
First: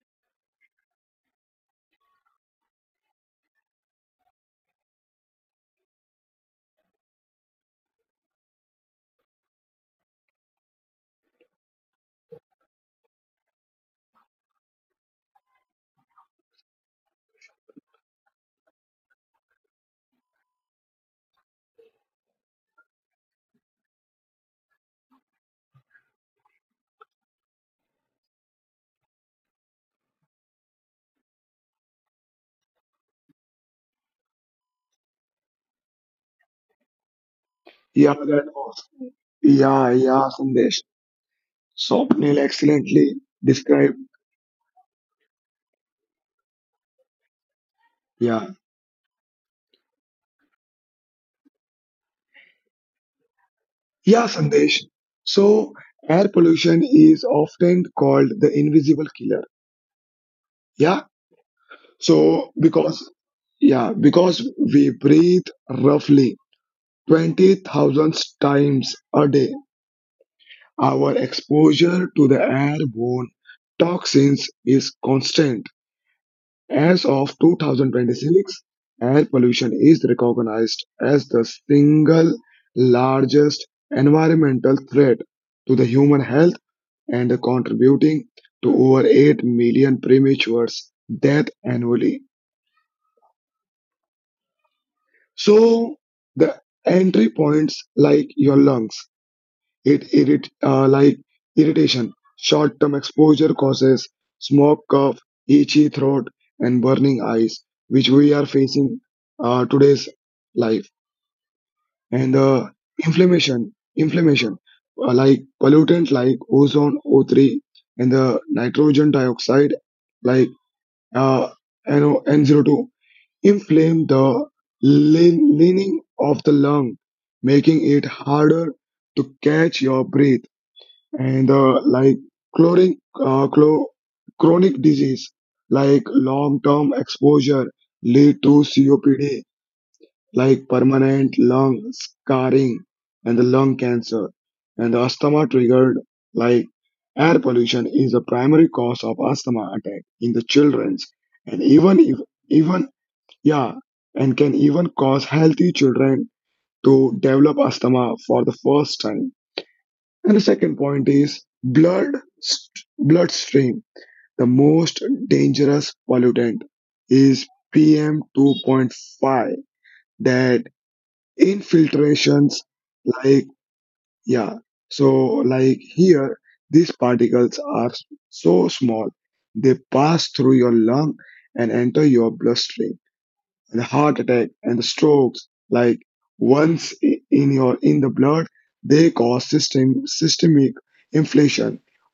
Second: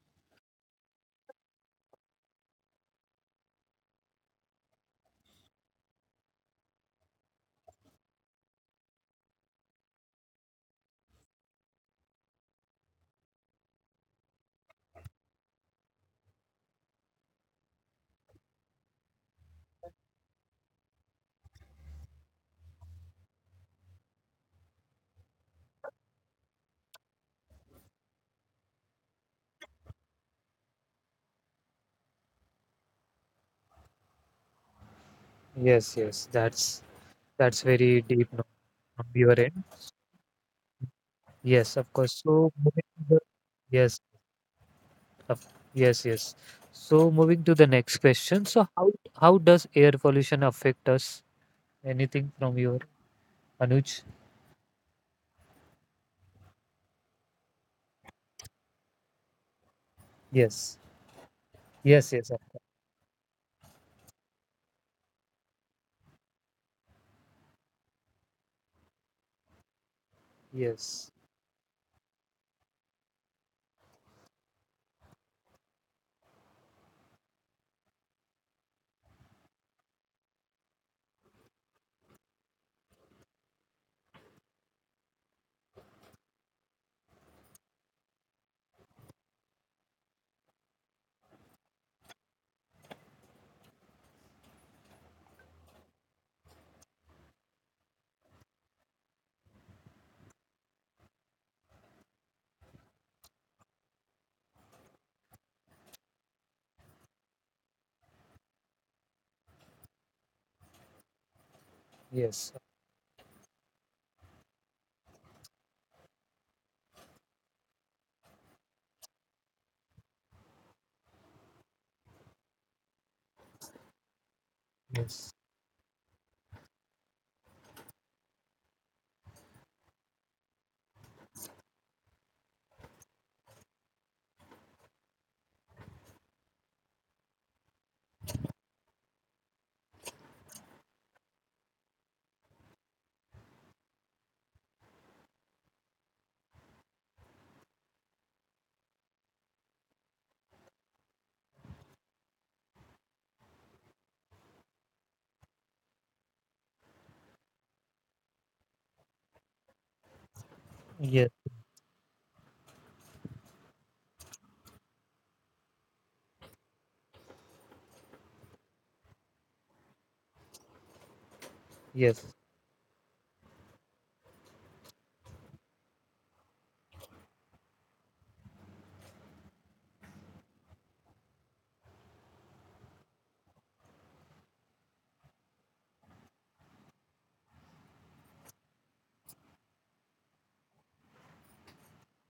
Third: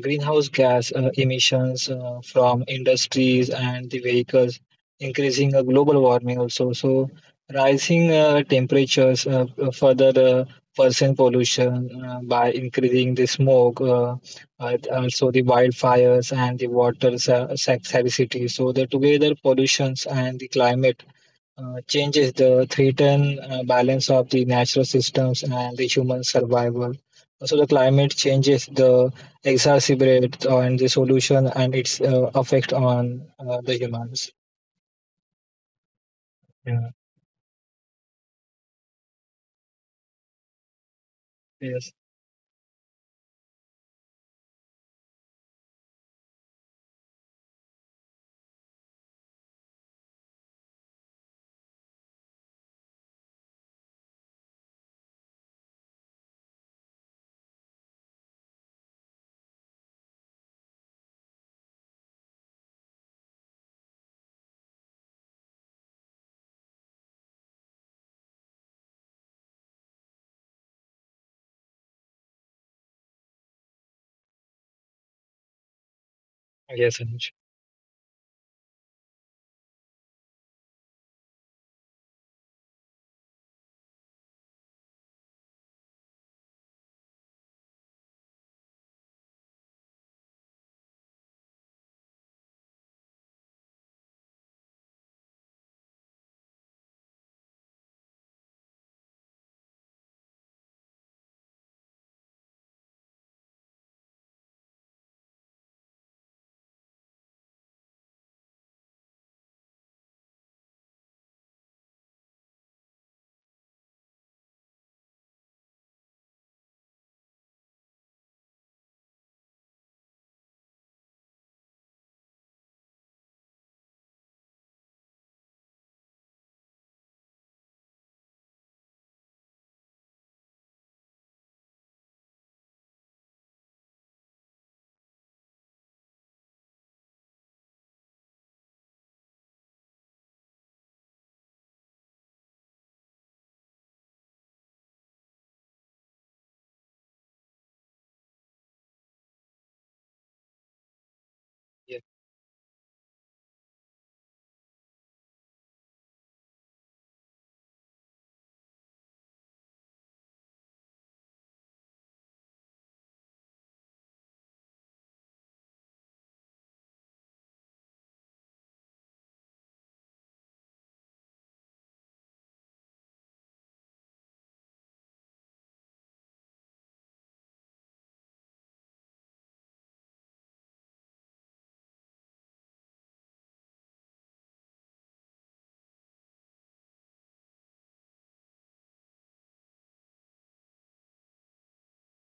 greenhouse gas emissions from industries and the vehicles increasing global warming also. So rising temperatures further worsen pollution by increasing the smoke, also the wildfires and the water scarcity. So the together pollutions and the climate changes the threaten balance of the natural systems and the human survival. Also, the climate changes the exacerbate on the solution and its effect on the humans. Yes, that's Yeah. Very Yeah, deep now that was. from your end. Yeah, yeah, Sandesh. Yes, of Yes. course. So Swapnil moving excellently yes, described. of, yes. So moving to the next question. So Yeah. how does air pollution affect us? Anything from your, Anuj? Yeah, Sandesh. So, air pollution is often called the invisible killer. Yes. Yeah. Yes, yes, sir. So, because we breathe roughly 20,000 times a day, Yes, our exposure to the airborne toxins is constant. Yes, As Anuj. of 2026, air pollution is recognized as the single largest environmental threat to the human health and contributing to over 8 million premature deaths annually. So, the entry points, like your lungs. It irrit Like irritation. Short-term exposure causes smoke, cough, itchy throat, and burning eyes, which we are facing today's life. And yes, inflammation, like pollutants like ozone, O3, and the nitrogen dioxide, like uh, NO, NO2, inflame the yes, leaning of the lung, making it harder to catch your breath. And like chronic uh, clo- chronic disease, like long term exposure lead to COPD, like permanent lung scarring and the lung cancer. And the asthma triggered, like air pollution is a primary cause of asthma attack in the children's, and Yeah. even if even yeah and can even cause healthy children to develop asthma for the first time. And the second point yes, is blood bloodstream. The most dangerous pollutant is PM 2.5 that yes, infiltrations, like yeah. So like here, these particles are so small they pass through your lung and enter your bloodstream. And the heart attack and the strokes, like once in the blood, they cause systemic inflammation,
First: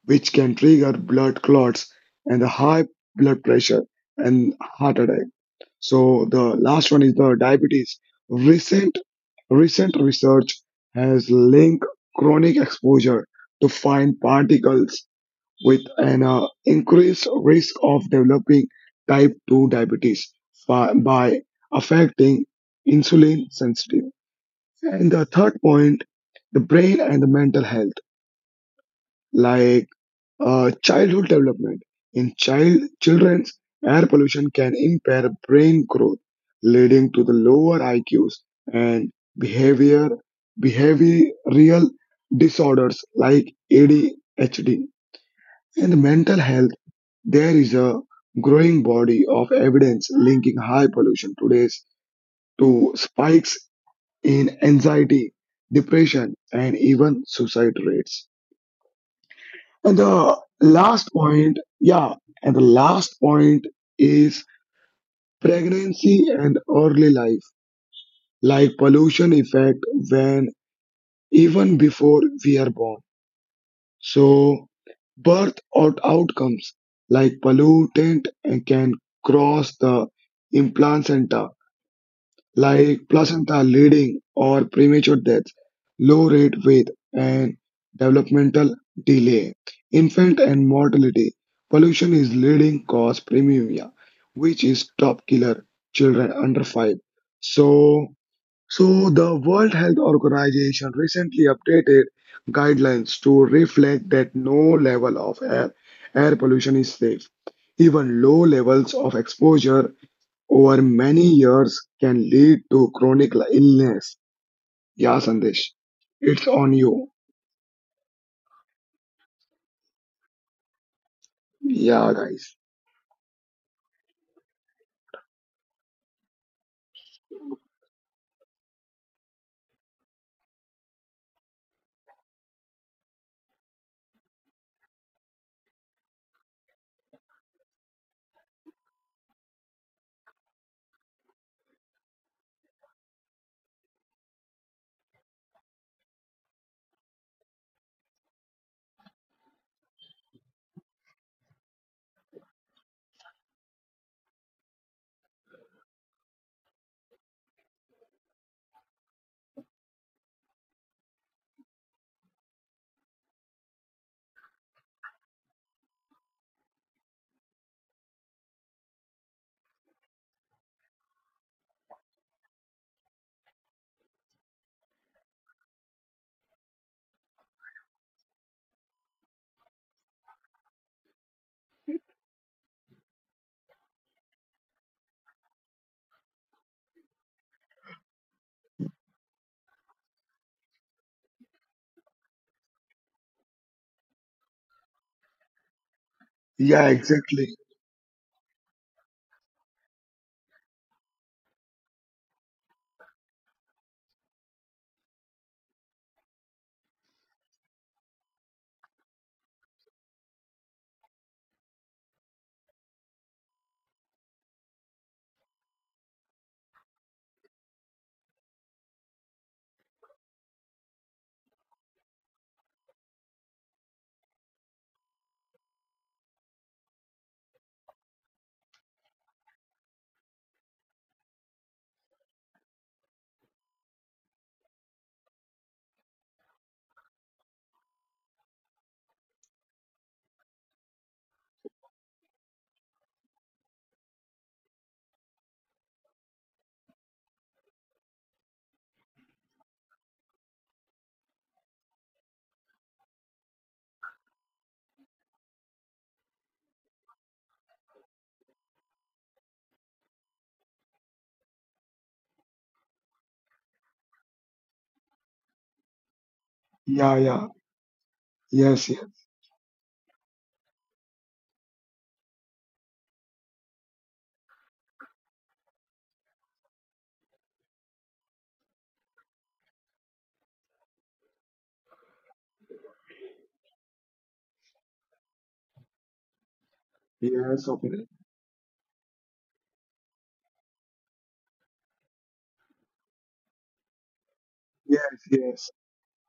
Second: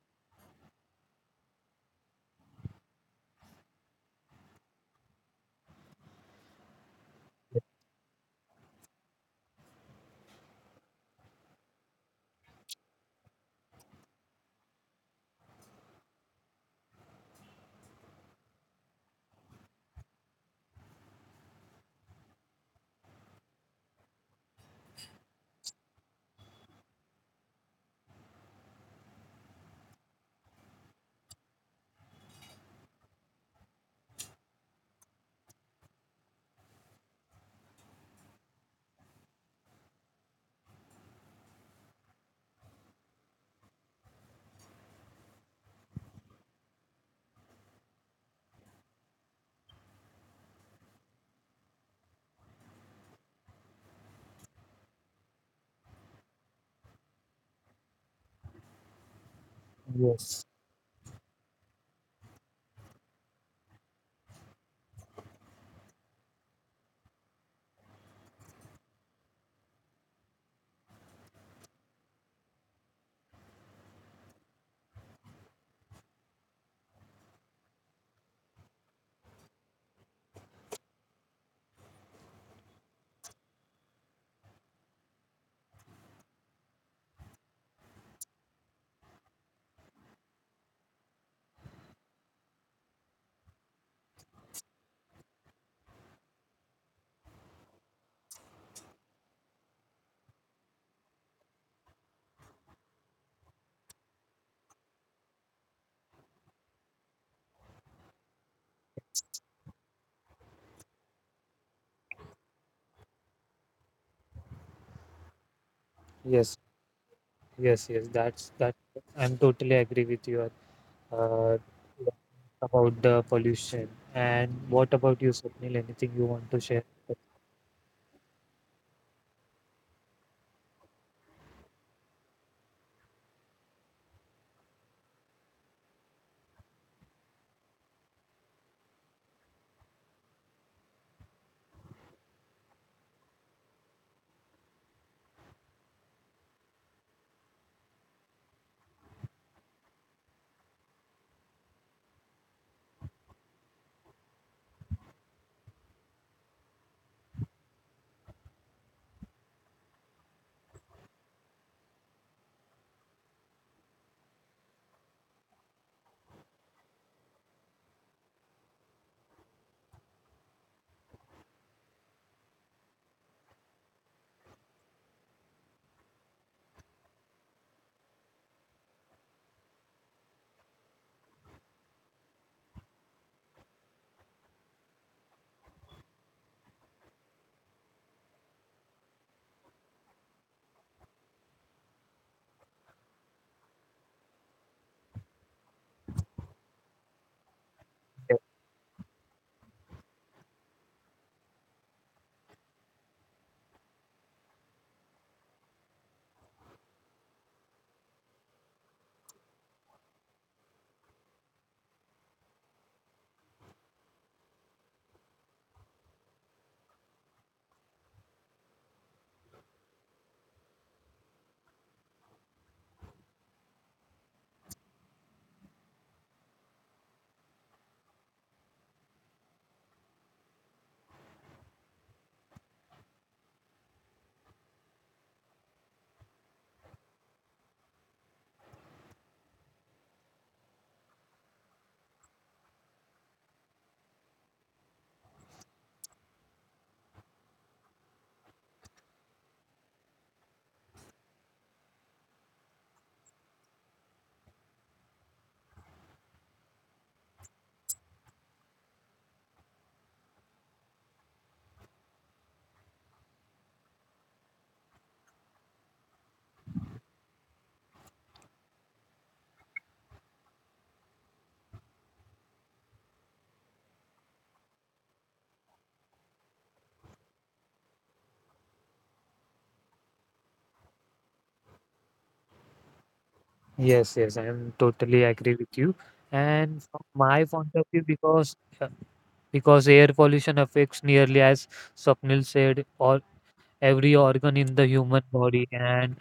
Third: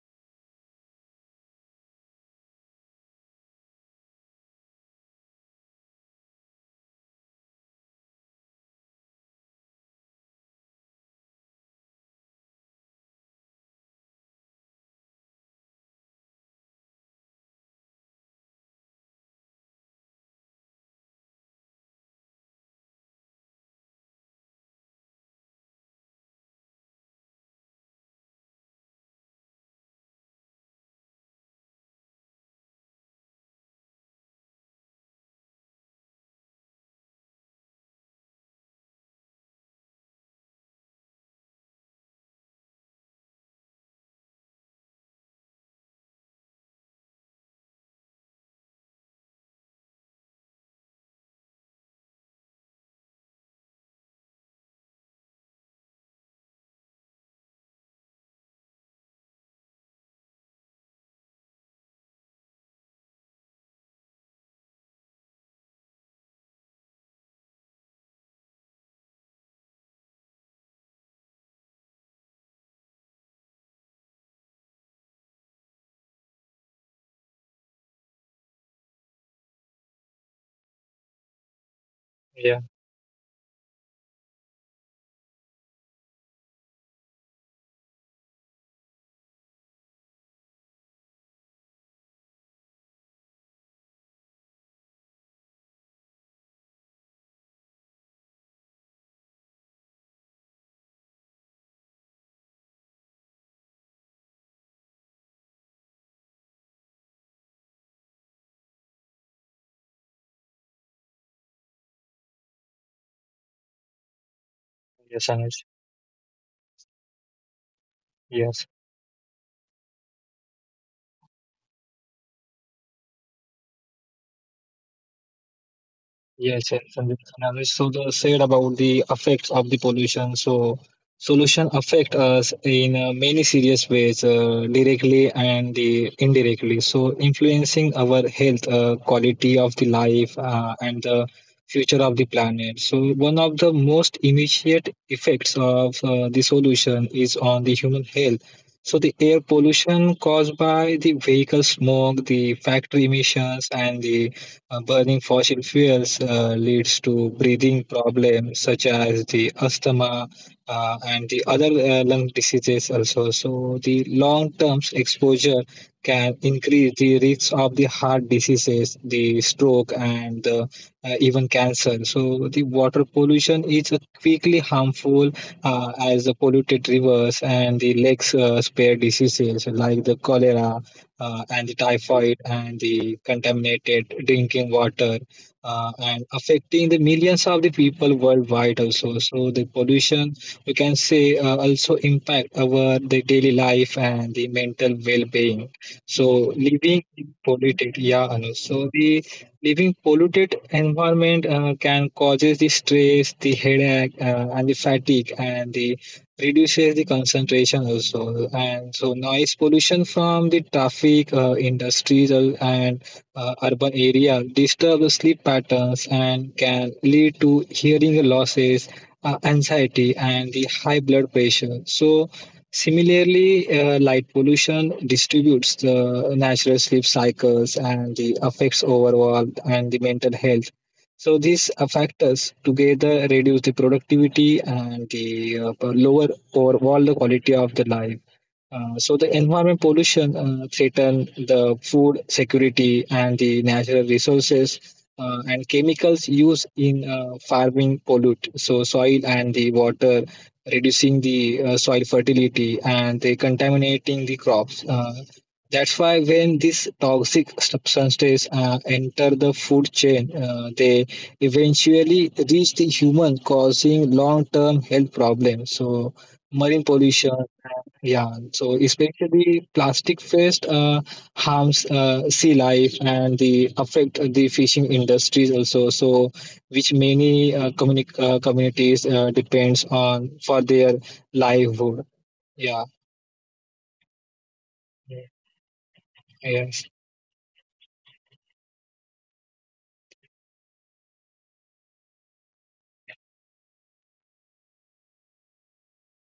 which can trigger blood clots and the high blood pressure and heart attack. So the last one is the diabetes. Recent recent research has linked chronic exposure to fine particles with an increased risk of developing type 2 diabetes by affecting insulin sensitive. And the third point, the brain and the mental health, like childhood development. In children's air pollution can impair brain growth, leading to the lower IQs and behavior behavioral disorders like ADHD. And mental health, there is a growing body of evidence linking high pollution today's to spikes in anxiety, depression, and even suicide rates. And the yes, last point, yeah, and the last point is pregnancy and early life, like pollution effect when even before we are born. So birth outcomes, like pollutant and can cross the implant, Yeah. like placenta leading or premature death, low rate weight and developmental delay, infant and mortality. Pollution is leading cause premiumia, which is top killer children under 5. So, the World Health Organization recently updated guidelines to reflect that no level of air pollution is safe. Even low levels of exposure over many years can lead to chronic illness. Yeah, Yes, Sandesh, Anuj. it's yes, on you. yes, yes. That's Yes. that. I'm totally agree with your uh, Yeah, guys. about the pollution. And what about you, Sunil? Anything you want to Yes, share? 100%. And so the said about the effects of the pollution. So solution affect us in many serious ways, directly and the indirectly. So influencing our health, quality of the life, and the future of the planet. So one of the most immediate effects of the solution is on the human health. So the air pollution caused by the vehicle smoke, the factory emissions, and the burning fossil fuels leads to breathing problems such as the asthma and the other lung diseases also. So the long-term exposure can increase the risks of the heart diseases, the stroke, and the, even cancer. So the water pollution is a quickly harmful as the polluted rivers and the lakes spare diseases like the cholera and the typhoid and the contaminated drinking water and affecting the millions of the people worldwide. Also, so the pollution, we can say, also impact our the daily life and the mental well-being. So Yeah, living in exactly. polluted, yeah Anu. So the living polluted environment can causes the stress, the headache and the fatigue and the reduces the concentration also. And so noise pollution from the traffic, industries and urban area disturb the sleep patterns and can lead to hearing losses, anxiety, and the high blood pressure. So similarly, light pollution distributes the natural sleep cycles and the affects overall and the mental health. So these factors together reduce the productivity and the lower overall the quality of the life. So the environment pollution threaten the food security and the natural resources, and chemicals used in farming pollute so soil and the water, reducing the soil fertility and they contaminating the crops. That's why when these toxic substances enter the food chain, they eventually reach the human, causing long-term health problems. So marine Yeah, pollution, yeah. yeah, so Yes, yes. especially plastic waste harms sea life and the affect the fishing industries also, so which many communities depends on for their livelihood. Yeah. Yes, I am totally agree with you. And Yes, from my Yes, point of opinion. view, because air pollution affects nearly, as Swapnil said, all every organ in the Yes, human yes. body, and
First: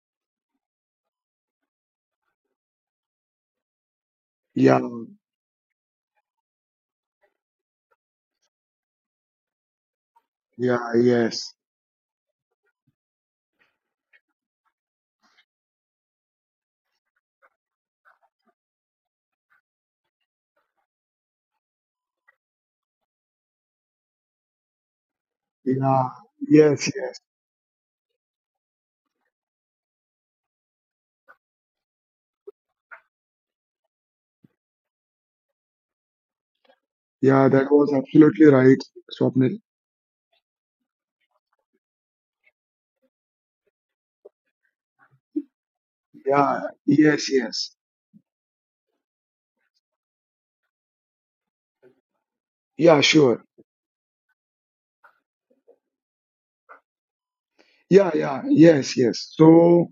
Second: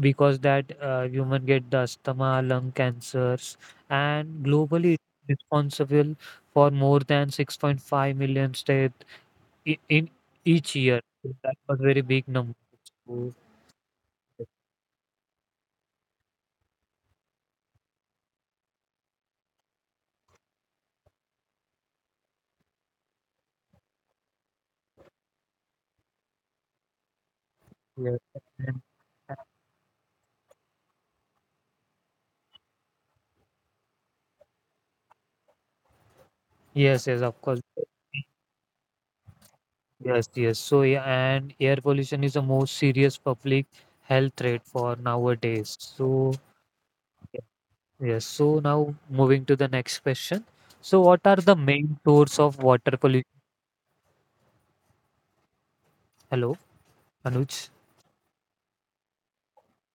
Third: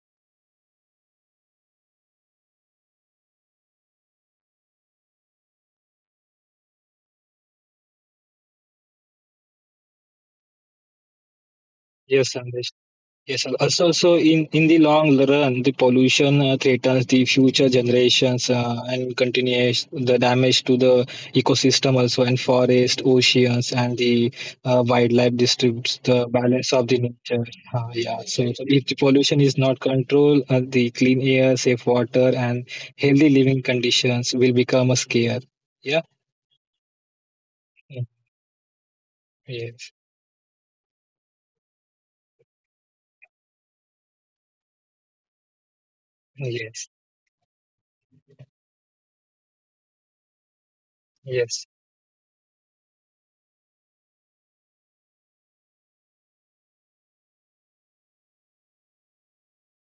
because that human get the asthma lung cancers, and Yeah, globally it's responsible for more than 6.5 million deaths in each yeah, year. So yes. that was very big yes sir. number. So, Yes, and also, in the long run, the pollution threatens the future generations and continues the damage to the ecosystem also, and forest, oceans, and the wildlife disturbs Yeah, the balance of yes, the yes. nature. Yes, Yeah, so, so and- if the pollution is not controlled, the clean air, safe water, and healthy living conditions will become a scare. Yeah. yes, yes, of Yeah, course. that was Mm. absolutely right, Swapnil. Yes. Yes, so yeah, and air pollution is the most serious public health threat for nowadays. So Yeah, Yes. yes, yes. yes, so now moving to the next question. So, what are the Yes. main source of water Yeah, pollution? sure. Hello, Anuj? Yeah, yeah, yes, yes. So,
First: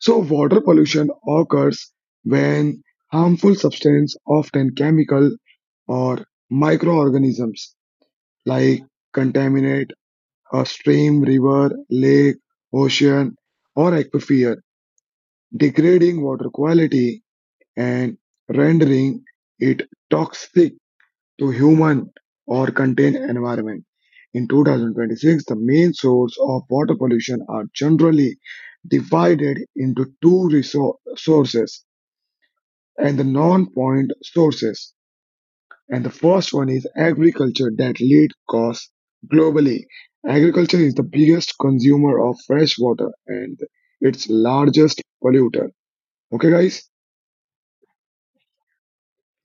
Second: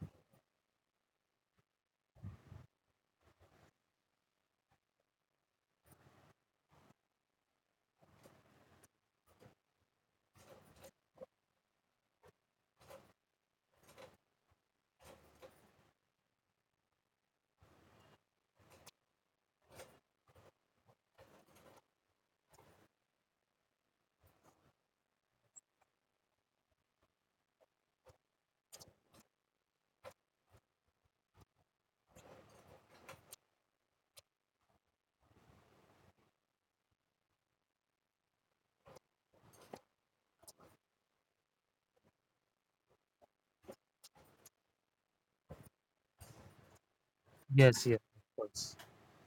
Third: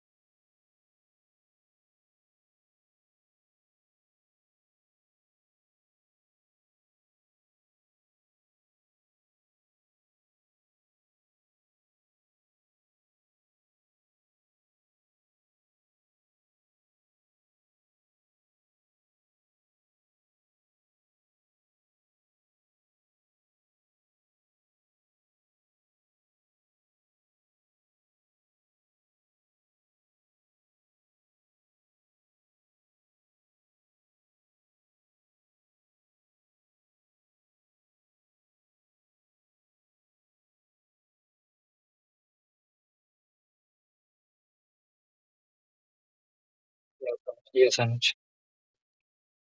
so water pollution occurs when harmful substance, often chemical, or microorganisms, like contaminate a stream, river, lake, ocean, or aquifer, degrading water quality and rendering it toxic to human or contained environment. In 2026, the main source of water pollution are generally divided into two resources and the non-point sources. And the first one is agriculture that lead costs globally. Agriculture is the biggest consumer of fresh water and its largest polluter. Okay, guys? Yes, Yes, Anuj. yes, of course.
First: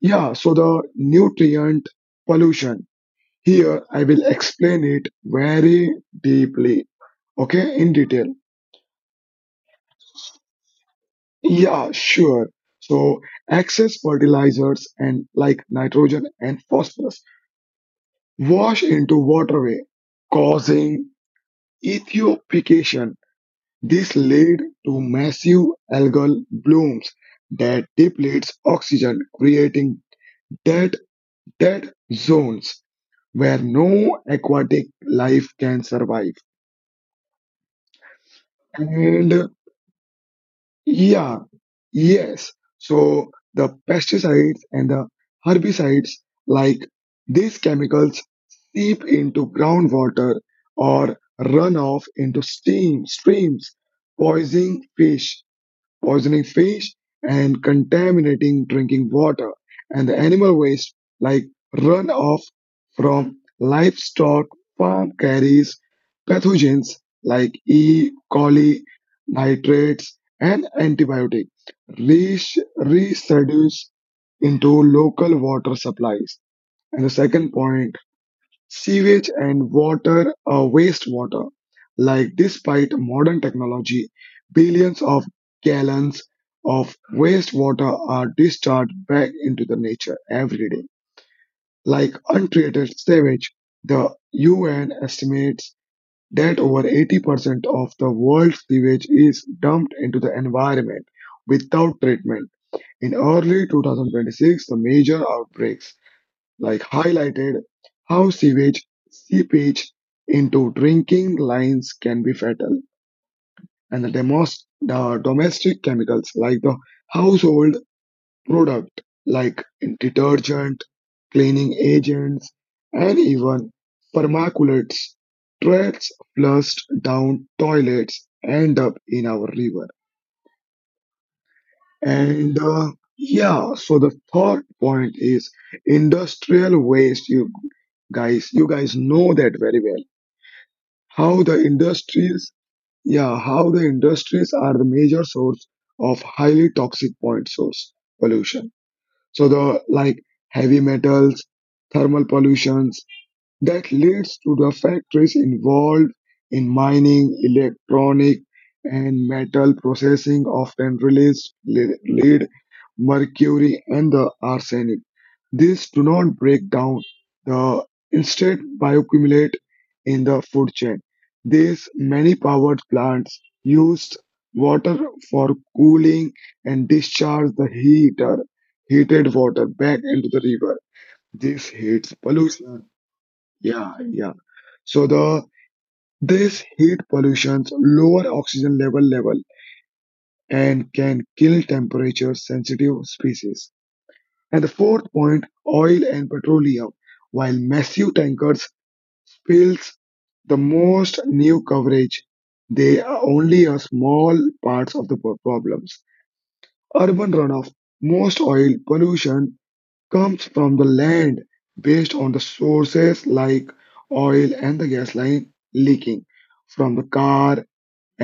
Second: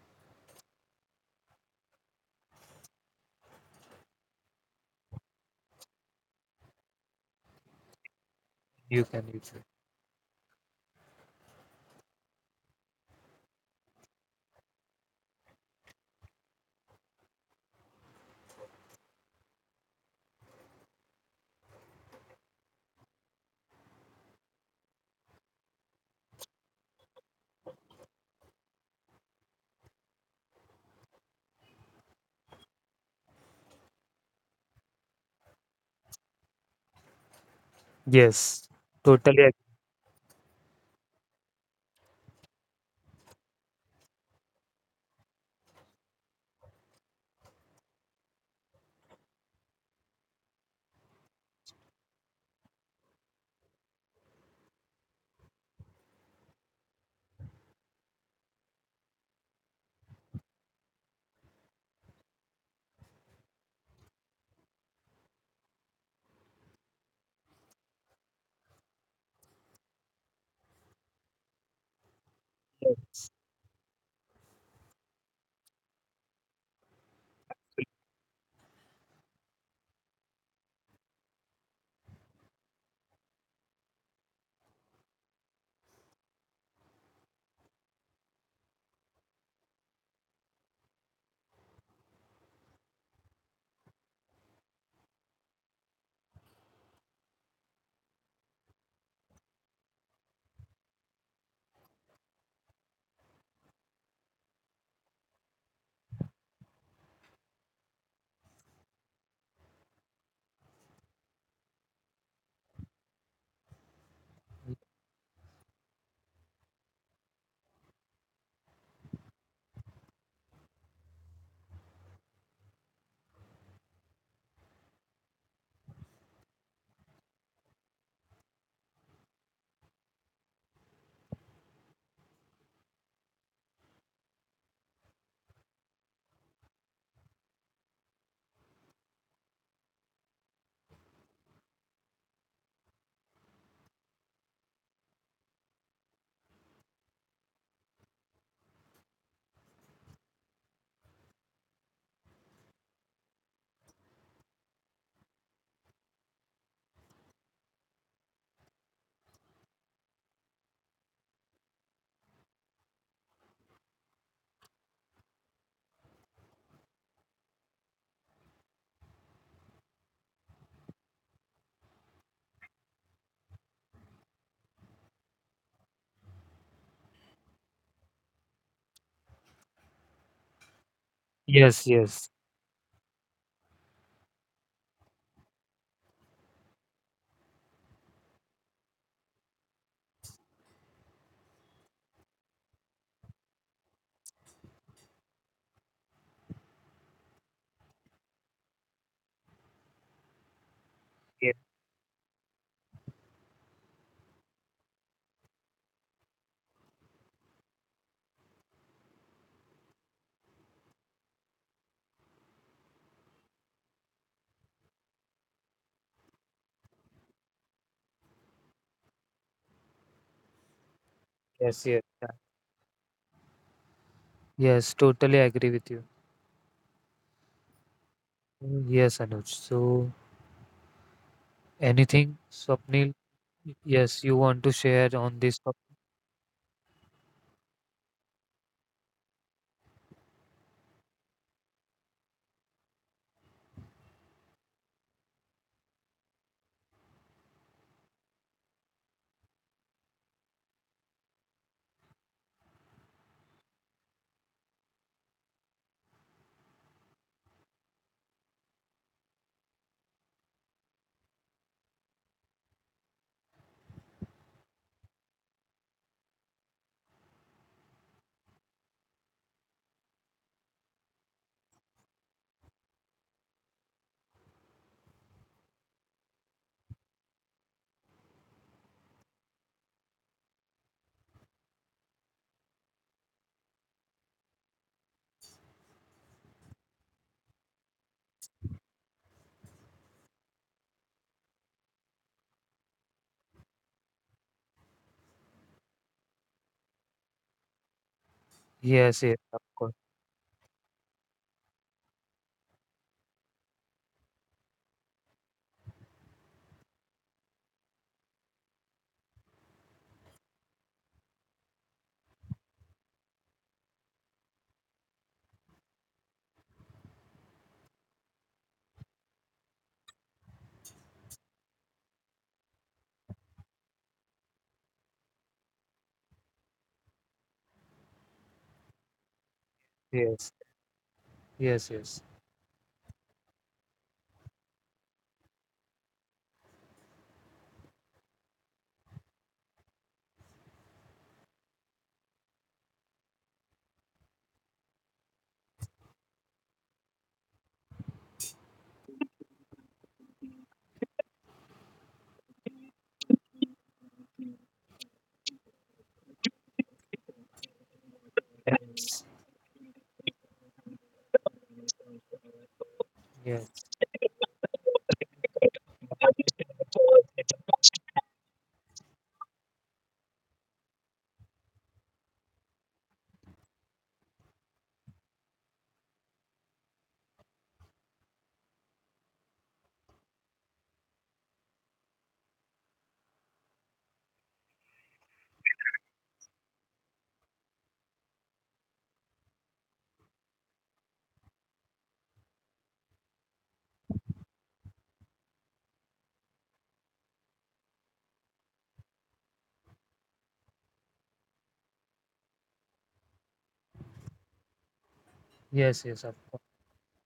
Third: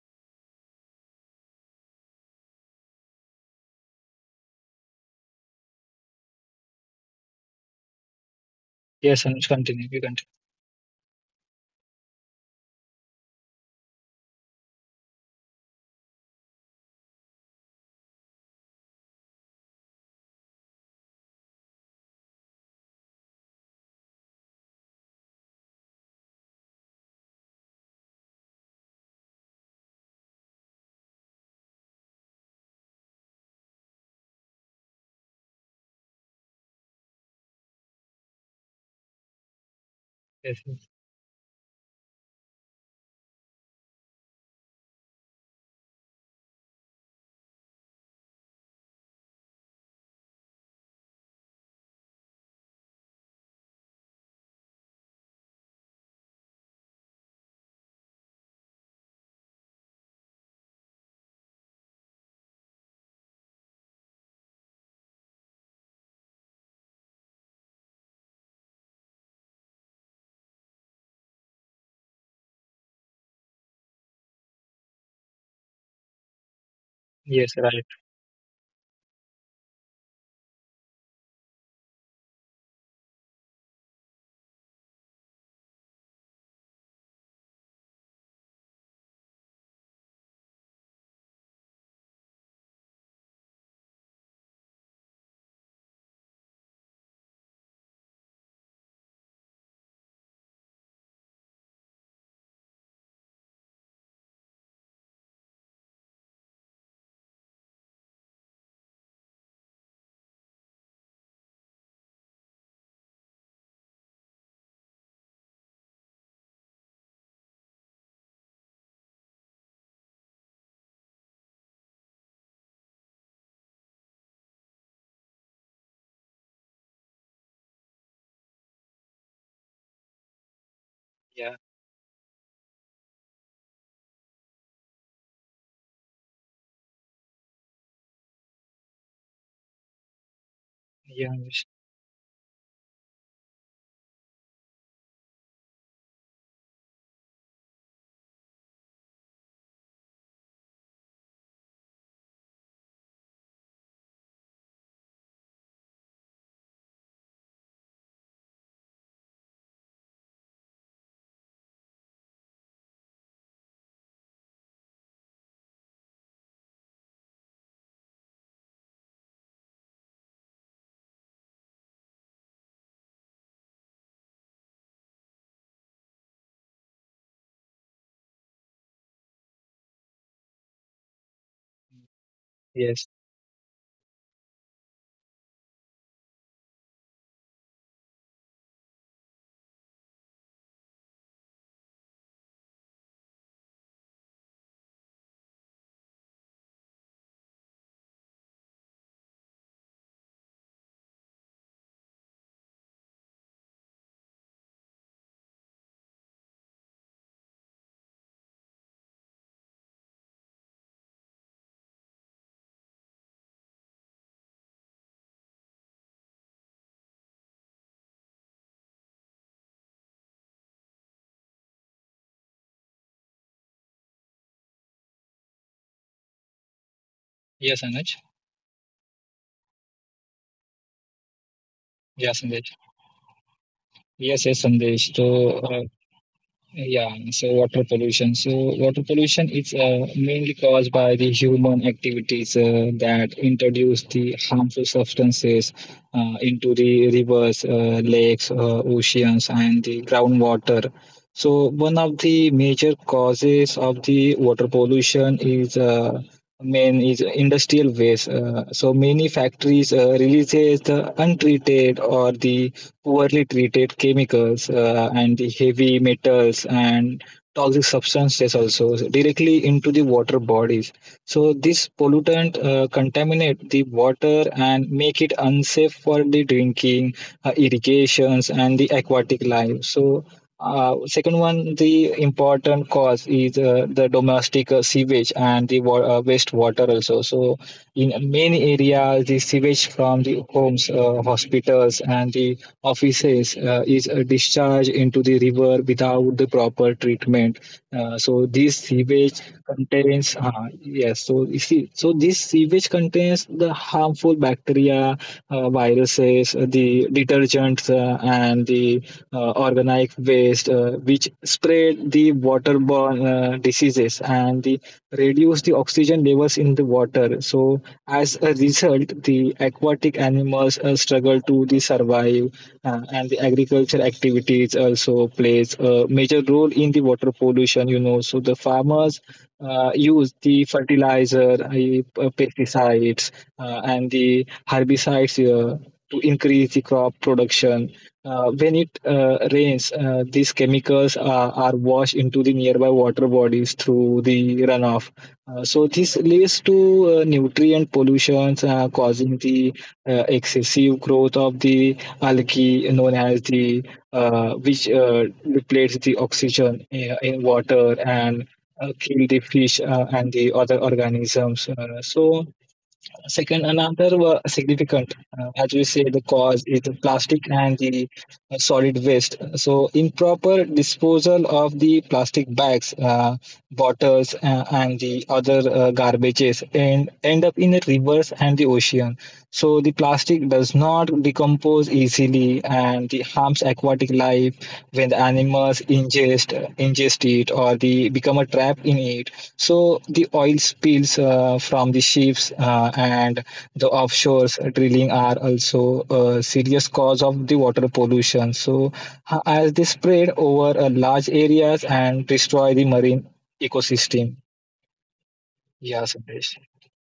Yeah, so the nutrient pollution. Here, I will explain it very deeply. Okay, in detail. You Yes, can Anuj. use it. Continue. You continue. Yeah, sure. So, excess fertilizers and like nitrogen and phosphorus wash into waterway, causing ethiopication. This led to massive algal blooms that depletes oxygen, creating dead, dead zones where no aquatic life can survive. Yes, And totally Yes. yeah, yes. So the pesticides and the herbicides, like these chemicals, seep into groundwater or run off into steam streams, poisoning fish poisoning fish, and contaminating drinking water. And the animal waste, like runoff from livestock farm, carries pathogens like E. coli, nitrates, and antibiotic reach agree. residues into local water supplies. And the Yes. second Right. point, sewage and water wastewater. Like, despite modern technology, billions of gallons of wastewater are discharged back into the nature every day. Like untreated sewage, the UN estimates that over 80% of the world's sewage is dumped into the environment without treatment. In early 2026, the major outbreaks like highlighted how sewage seepage into drinking lines can be fatal, and the domestic chemicals, like the household product like detergent, cleaning agents, and even permaculates threads flushed down toilets, end up in our river. Yeah, And yeah, so the third point is industrial waste. Guys You guys know that very well yeah, how yes, the industries are the major source of highly toxic point source pollution. So the, like, heavy metals, thermal pollutions, that leads to the factories involved in mining, electronic, and metal processing often release lead, mercury, and the arsenic. These do not break down, the instead bioaccumulate in the food chain. These many powered plants use water for cooling and discharge the heater heated water back into the river. This heats Yes, yes, pollution. yes, Yeah, yeah. So the this heat pollutions lower oxygen level and can kill temperature sensitive species. And the fourth point, oil and petroleum. While massive tankers spills the most new yes, coverage, they are only a small parts of the problems. Urban runoff, most oil pollution comes from the land based on the sources like oil and the gas line leaking from the car yes. Yeah. Yes, totally agree with you. yes Anuj, Mm. Yes, Anuj. So, yeah Sandesh, anything, Swapnil? yes, Sandesh. Yes, you So, want to share on this topic? yeah, so water pollution. So, water pollution is mainly caused by the human activities that introduce the harmful substances into the rivers, lakes, oceans, and the groundwater. So, one of the major causes of the water pollution is main is industrial waste. So many factories releases the untreated or the poorly treated chemicals and the heavy metals and toxic substances also directly into the water bodies. So this pollutant contaminate the water and make it unsafe for the drinking, irrigations, and the aquatic life. So second one, the important cause is the domestic sewage and the wastewater also. So in many areas, the sewage from the homes, hospitals, and the offices is discharged into the river without the proper treatment. So this sewage Yes, contains, yes, of course. yes. So you see, so this sewage contains the harmful bacteria, viruses, the detergents, and the organic waste, which spread the waterborne diseases and the, reduce the oxygen levels in the water. So, as a result, the aquatic animals struggle to the survive, and the agriculture activities also plays a major role in the water pollution. You know, so the farmers use the fertilizer, Yes, yes, pesticides, yes. And the herbicides to increase the crop production. When it rains, these chemicals are washed into the nearby water bodies through the runoff. So this leads to nutrient pollutions, causing the excessive growth of the algae known as the which depletes the oxygen in water and kill the fish and the other organisms. So second, another Yes, significant, as we say, the cause is the plastic and the solid waste. So, improper disposal of the plastic bags, bottles, and the other garbages and end up in the rivers and the ocean. So the plastic does not decompose easily and it harms aquatic life when the animals ingest it or they become a trap in it. So the oil spills from the ships and the offshores drilling are also a serious cause of the water pollution. So as they spread over large areas and destroy the marine ecosystem. yes, Yeah, yes, of Sandesh.